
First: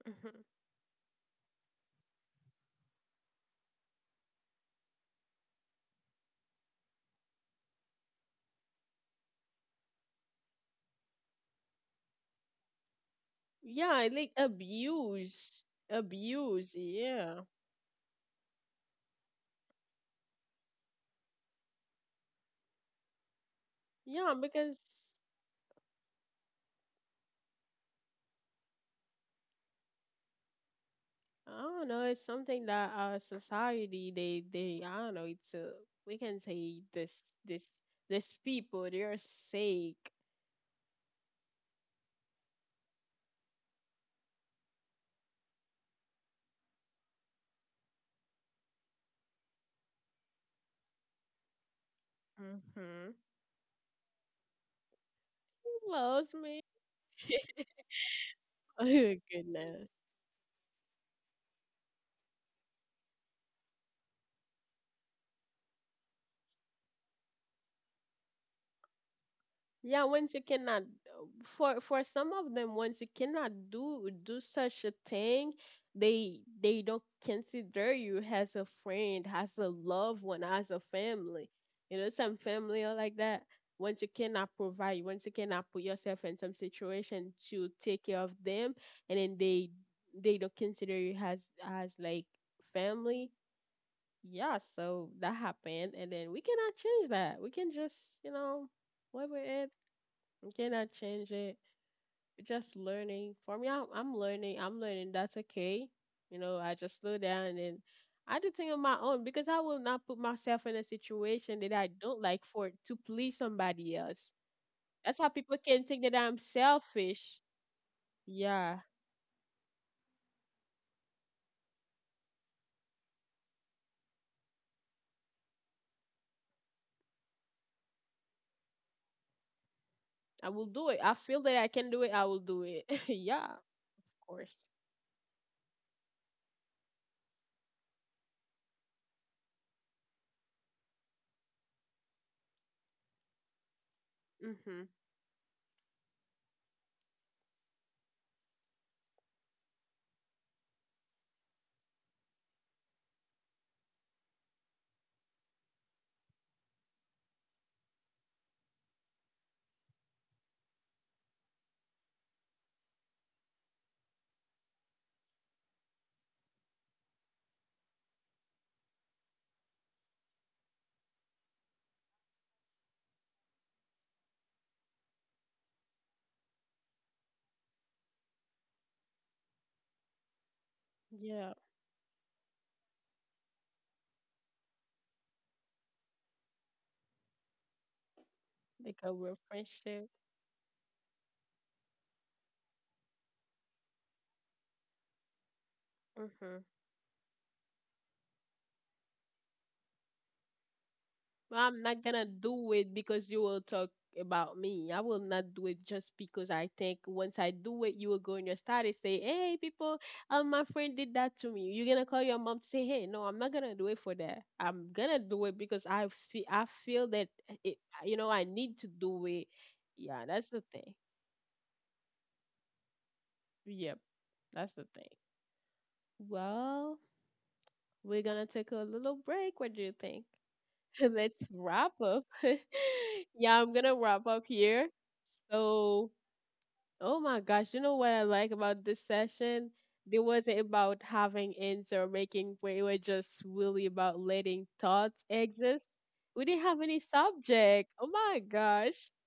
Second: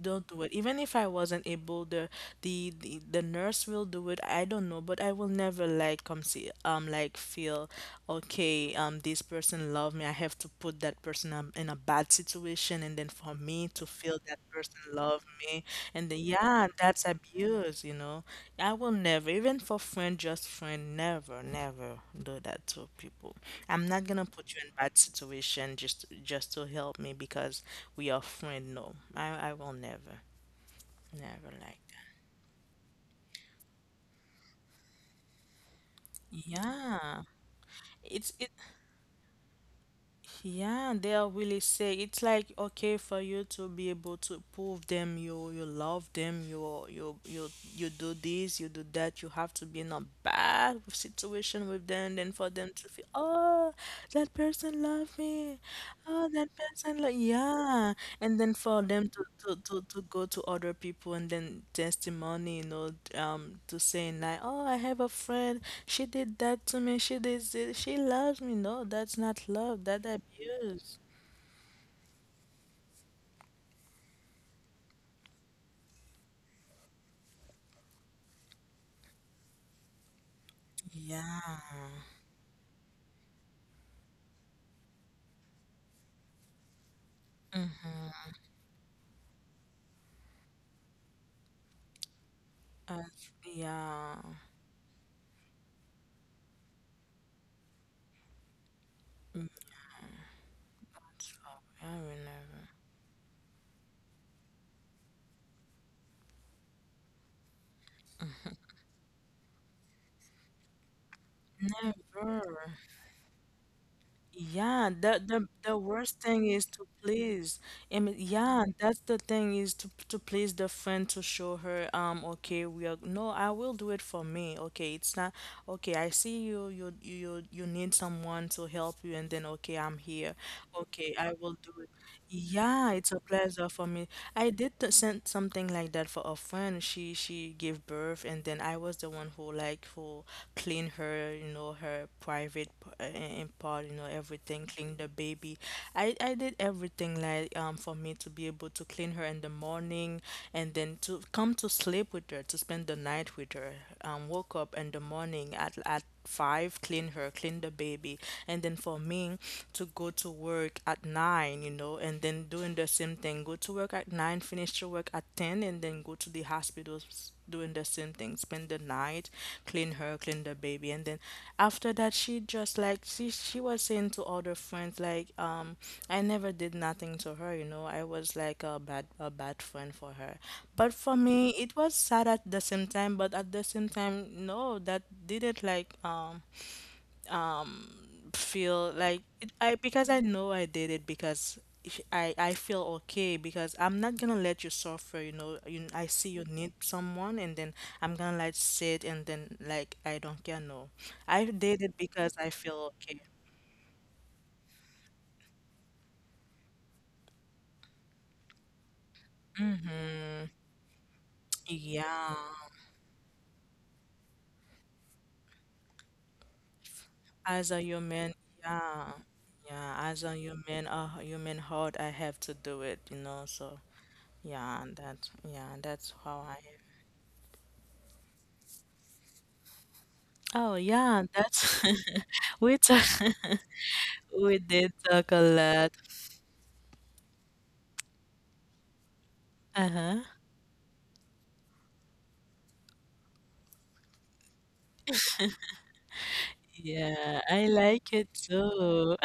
S2: don't do
S1: Mhm.
S2: it. Even if I wasn't able, the nurse will do it. I don't know, but I will never like come see like feel okay. This person love me, I have to put that person in a bad situation, and then for me to
S1: Yeah, I
S2: feel
S1: like
S2: that person love me,
S1: abuse.
S2: and then yeah,
S1: Abuse,
S2: that's
S1: yeah.
S2: abuse, you know. I will never, even for friend, just friend, never never do that to people. I'm not gonna
S1: Yeah,
S2: put you in
S1: because
S2: bad situation just to help me, because we are friend. No, I will never, never
S1: I
S2: like
S1: don't
S2: that.
S1: know. It's something that our society, they, I don't know. It's a, we can say
S2: Yeah,
S1: this
S2: it's
S1: this
S2: it.
S1: people, they're sick.
S2: Yeah, they'll really say it's like okay, for you to be able to prove them you love them, you you do this, you do that, you have to be in a bad situation with them, then for them to feel,
S1: Mm-hmm.
S2: oh, that person love me.
S1: He
S2: Oh,
S1: loves
S2: that
S1: me. (laughs)
S2: person love yeah. And then for them
S1: Oh
S2: to,
S1: goodness.
S2: go to other people and then testimony, you know, to saying like, oh, I have a friend, she did that to me, she did this, she loves me. No, that's not love. That
S1: Yeah,
S2: that
S1: once you cannot,
S2: yes.
S1: for for some of them, once you cannot do such a thing, they don't consider you as a friend, as a loved one, as a family.
S2: Yeah.
S1: You know, some family are like that. Once you cannot provide, once you cannot put yourself in some situation to take care of them, and then they don't consider you as like
S2: As
S1: family.
S2: yeah.
S1: Yeah, so that happened, and then we cannot change that. We can just, you know. Whatever, you cannot change
S2: Much
S1: it.
S2: love. I will
S1: You're just learning. For me, I'm learning. I'm learning. That's okay. You know, I just slow down, and I do things on my own because I will not put myself in a situation that I
S2: never.
S1: don't like for
S2: Never.
S1: to please somebody else.
S2: Yeah.
S1: That's
S2: The
S1: how
S2: the
S1: people
S2: the
S1: can think that
S2: worst
S1: I'm
S2: thing is to
S1: selfish.
S2: please. I mean, yeah,
S1: Yeah,
S2: that's the thing, is to please the friend, to show her okay, we are, no, I will do it for me. Okay, it's not okay. I see you need someone to help you, and then okay, I'm here.
S1: I will do it.
S2: Okay,
S1: I
S2: I
S1: feel
S2: will
S1: that I
S2: do it.
S1: can do it. I will do it.
S2: Yeah,
S1: (laughs)
S2: it's a
S1: Yeah,
S2: pleasure for me.
S1: of
S2: I
S1: course.
S2: did send something like that for a friend. She gave birth, and then I was the one who like who cleaned her, you know, her private part, you know, everything,
S1: Mhm.
S2: clean the baby. I did everything, like for me to be able to clean her in the morning, and then to come to sleep with her, to spend the night with her. Woke up in the morning at five, clean her, clean the baby. And then for me to go to work at nine, you know, and then doing the same thing. Go to work at nine, finish your work at ten, and then go to the hospitals, doing the same thing. Spend the night, clean her, clean the baby. And then after that she just like she was saying to other friends like I never did nothing to her, you know. I was like a bad friend for her. But for me
S1: Yeah,
S2: it was sad at the same time. But at the same time, no, that didn't like feel
S1: like a
S2: like
S1: real
S2: I,
S1: friendship.
S2: because I know I did it because I feel okay, because I'm not gonna let you suffer. You know, you, I see you
S1: Mhm.
S2: need someone, and then I'm gonna like sit and then like I don't care. No, I
S1: I'm
S2: did it
S1: not gonna
S2: because I
S1: do it
S2: feel okay.
S1: because you will talk about me. I will not do it just because I think once I do it, you will go in your status say, "Hey, people, my friend did that to me." You're gonna call
S2: Yeah,
S1: your mom to say, "Hey, no, I'm not gonna do it for that. I'm gonna do it because I feel that
S2: as
S1: it,
S2: a
S1: you know,
S2: human,
S1: I need to
S2: yeah,
S1: do it."
S2: yeah, as
S1: Yeah,
S2: a
S1: that's the
S2: human,
S1: thing.
S2: a human heart, I have to do it. You know, so
S1: Yep, that's the
S2: yeah,
S1: thing.
S2: that yeah, that's how I am.
S1: Well, we're gonna take a little break. What do you think?
S2: Oh
S1: (laughs)
S2: yeah,
S1: Let's
S2: that's
S1: wrap up.
S2: (laughs) we talk.
S1: (laughs)
S2: (laughs)
S1: Yeah, I'm gonna wrap up
S2: We
S1: here.
S2: did talk a lot.
S1: So, oh my gosh, you know what I like about this session? It
S2: Uh-huh.
S1: wasn't about having answer or making point. It was just really about letting thoughts exist. We didn't have any
S2: Yeah, I
S1: subject. Oh
S2: like it
S1: my gosh.
S2: too.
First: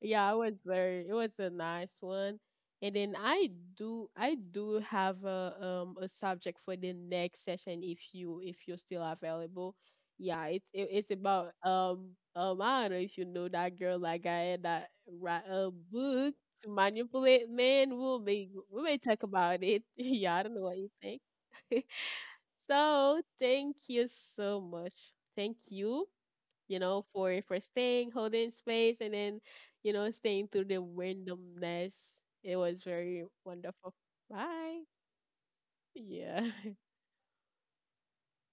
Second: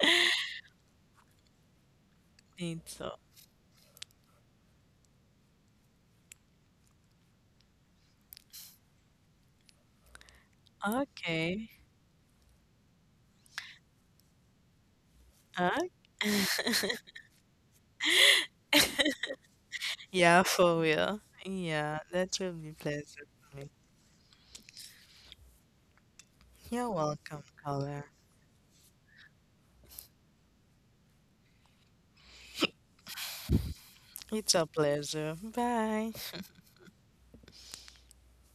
S1: Yeah, it was very, it was a nice one.
S2: (laughs) Me
S1: And
S2: too.
S1: then I do have a subject for the next session if you if you're still available. Yeah, it, it's about
S2: Okay.
S1: I don't know if you know that girl, like I had that write a
S2: Uh,
S1: book
S2: (laughs)
S1: to manipulate men. We'll may we may talk about it. (laughs) Yeah, I
S2: yeah,
S1: don't know what
S2: for
S1: you
S2: real.
S1: think. (laughs)
S2: Yeah, that will be
S1: So
S2: pleasant for me.
S1: thank you so much. Thank you, you
S2: You're
S1: know,
S2: welcome,
S1: for
S2: caller.
S1: staying, holding space, and then, you know, staying through the randomness. It was very wonderful.
S2: It's a
S1: Bye.
S2: pleasure. Bye.
S1: Yeah. (laughs)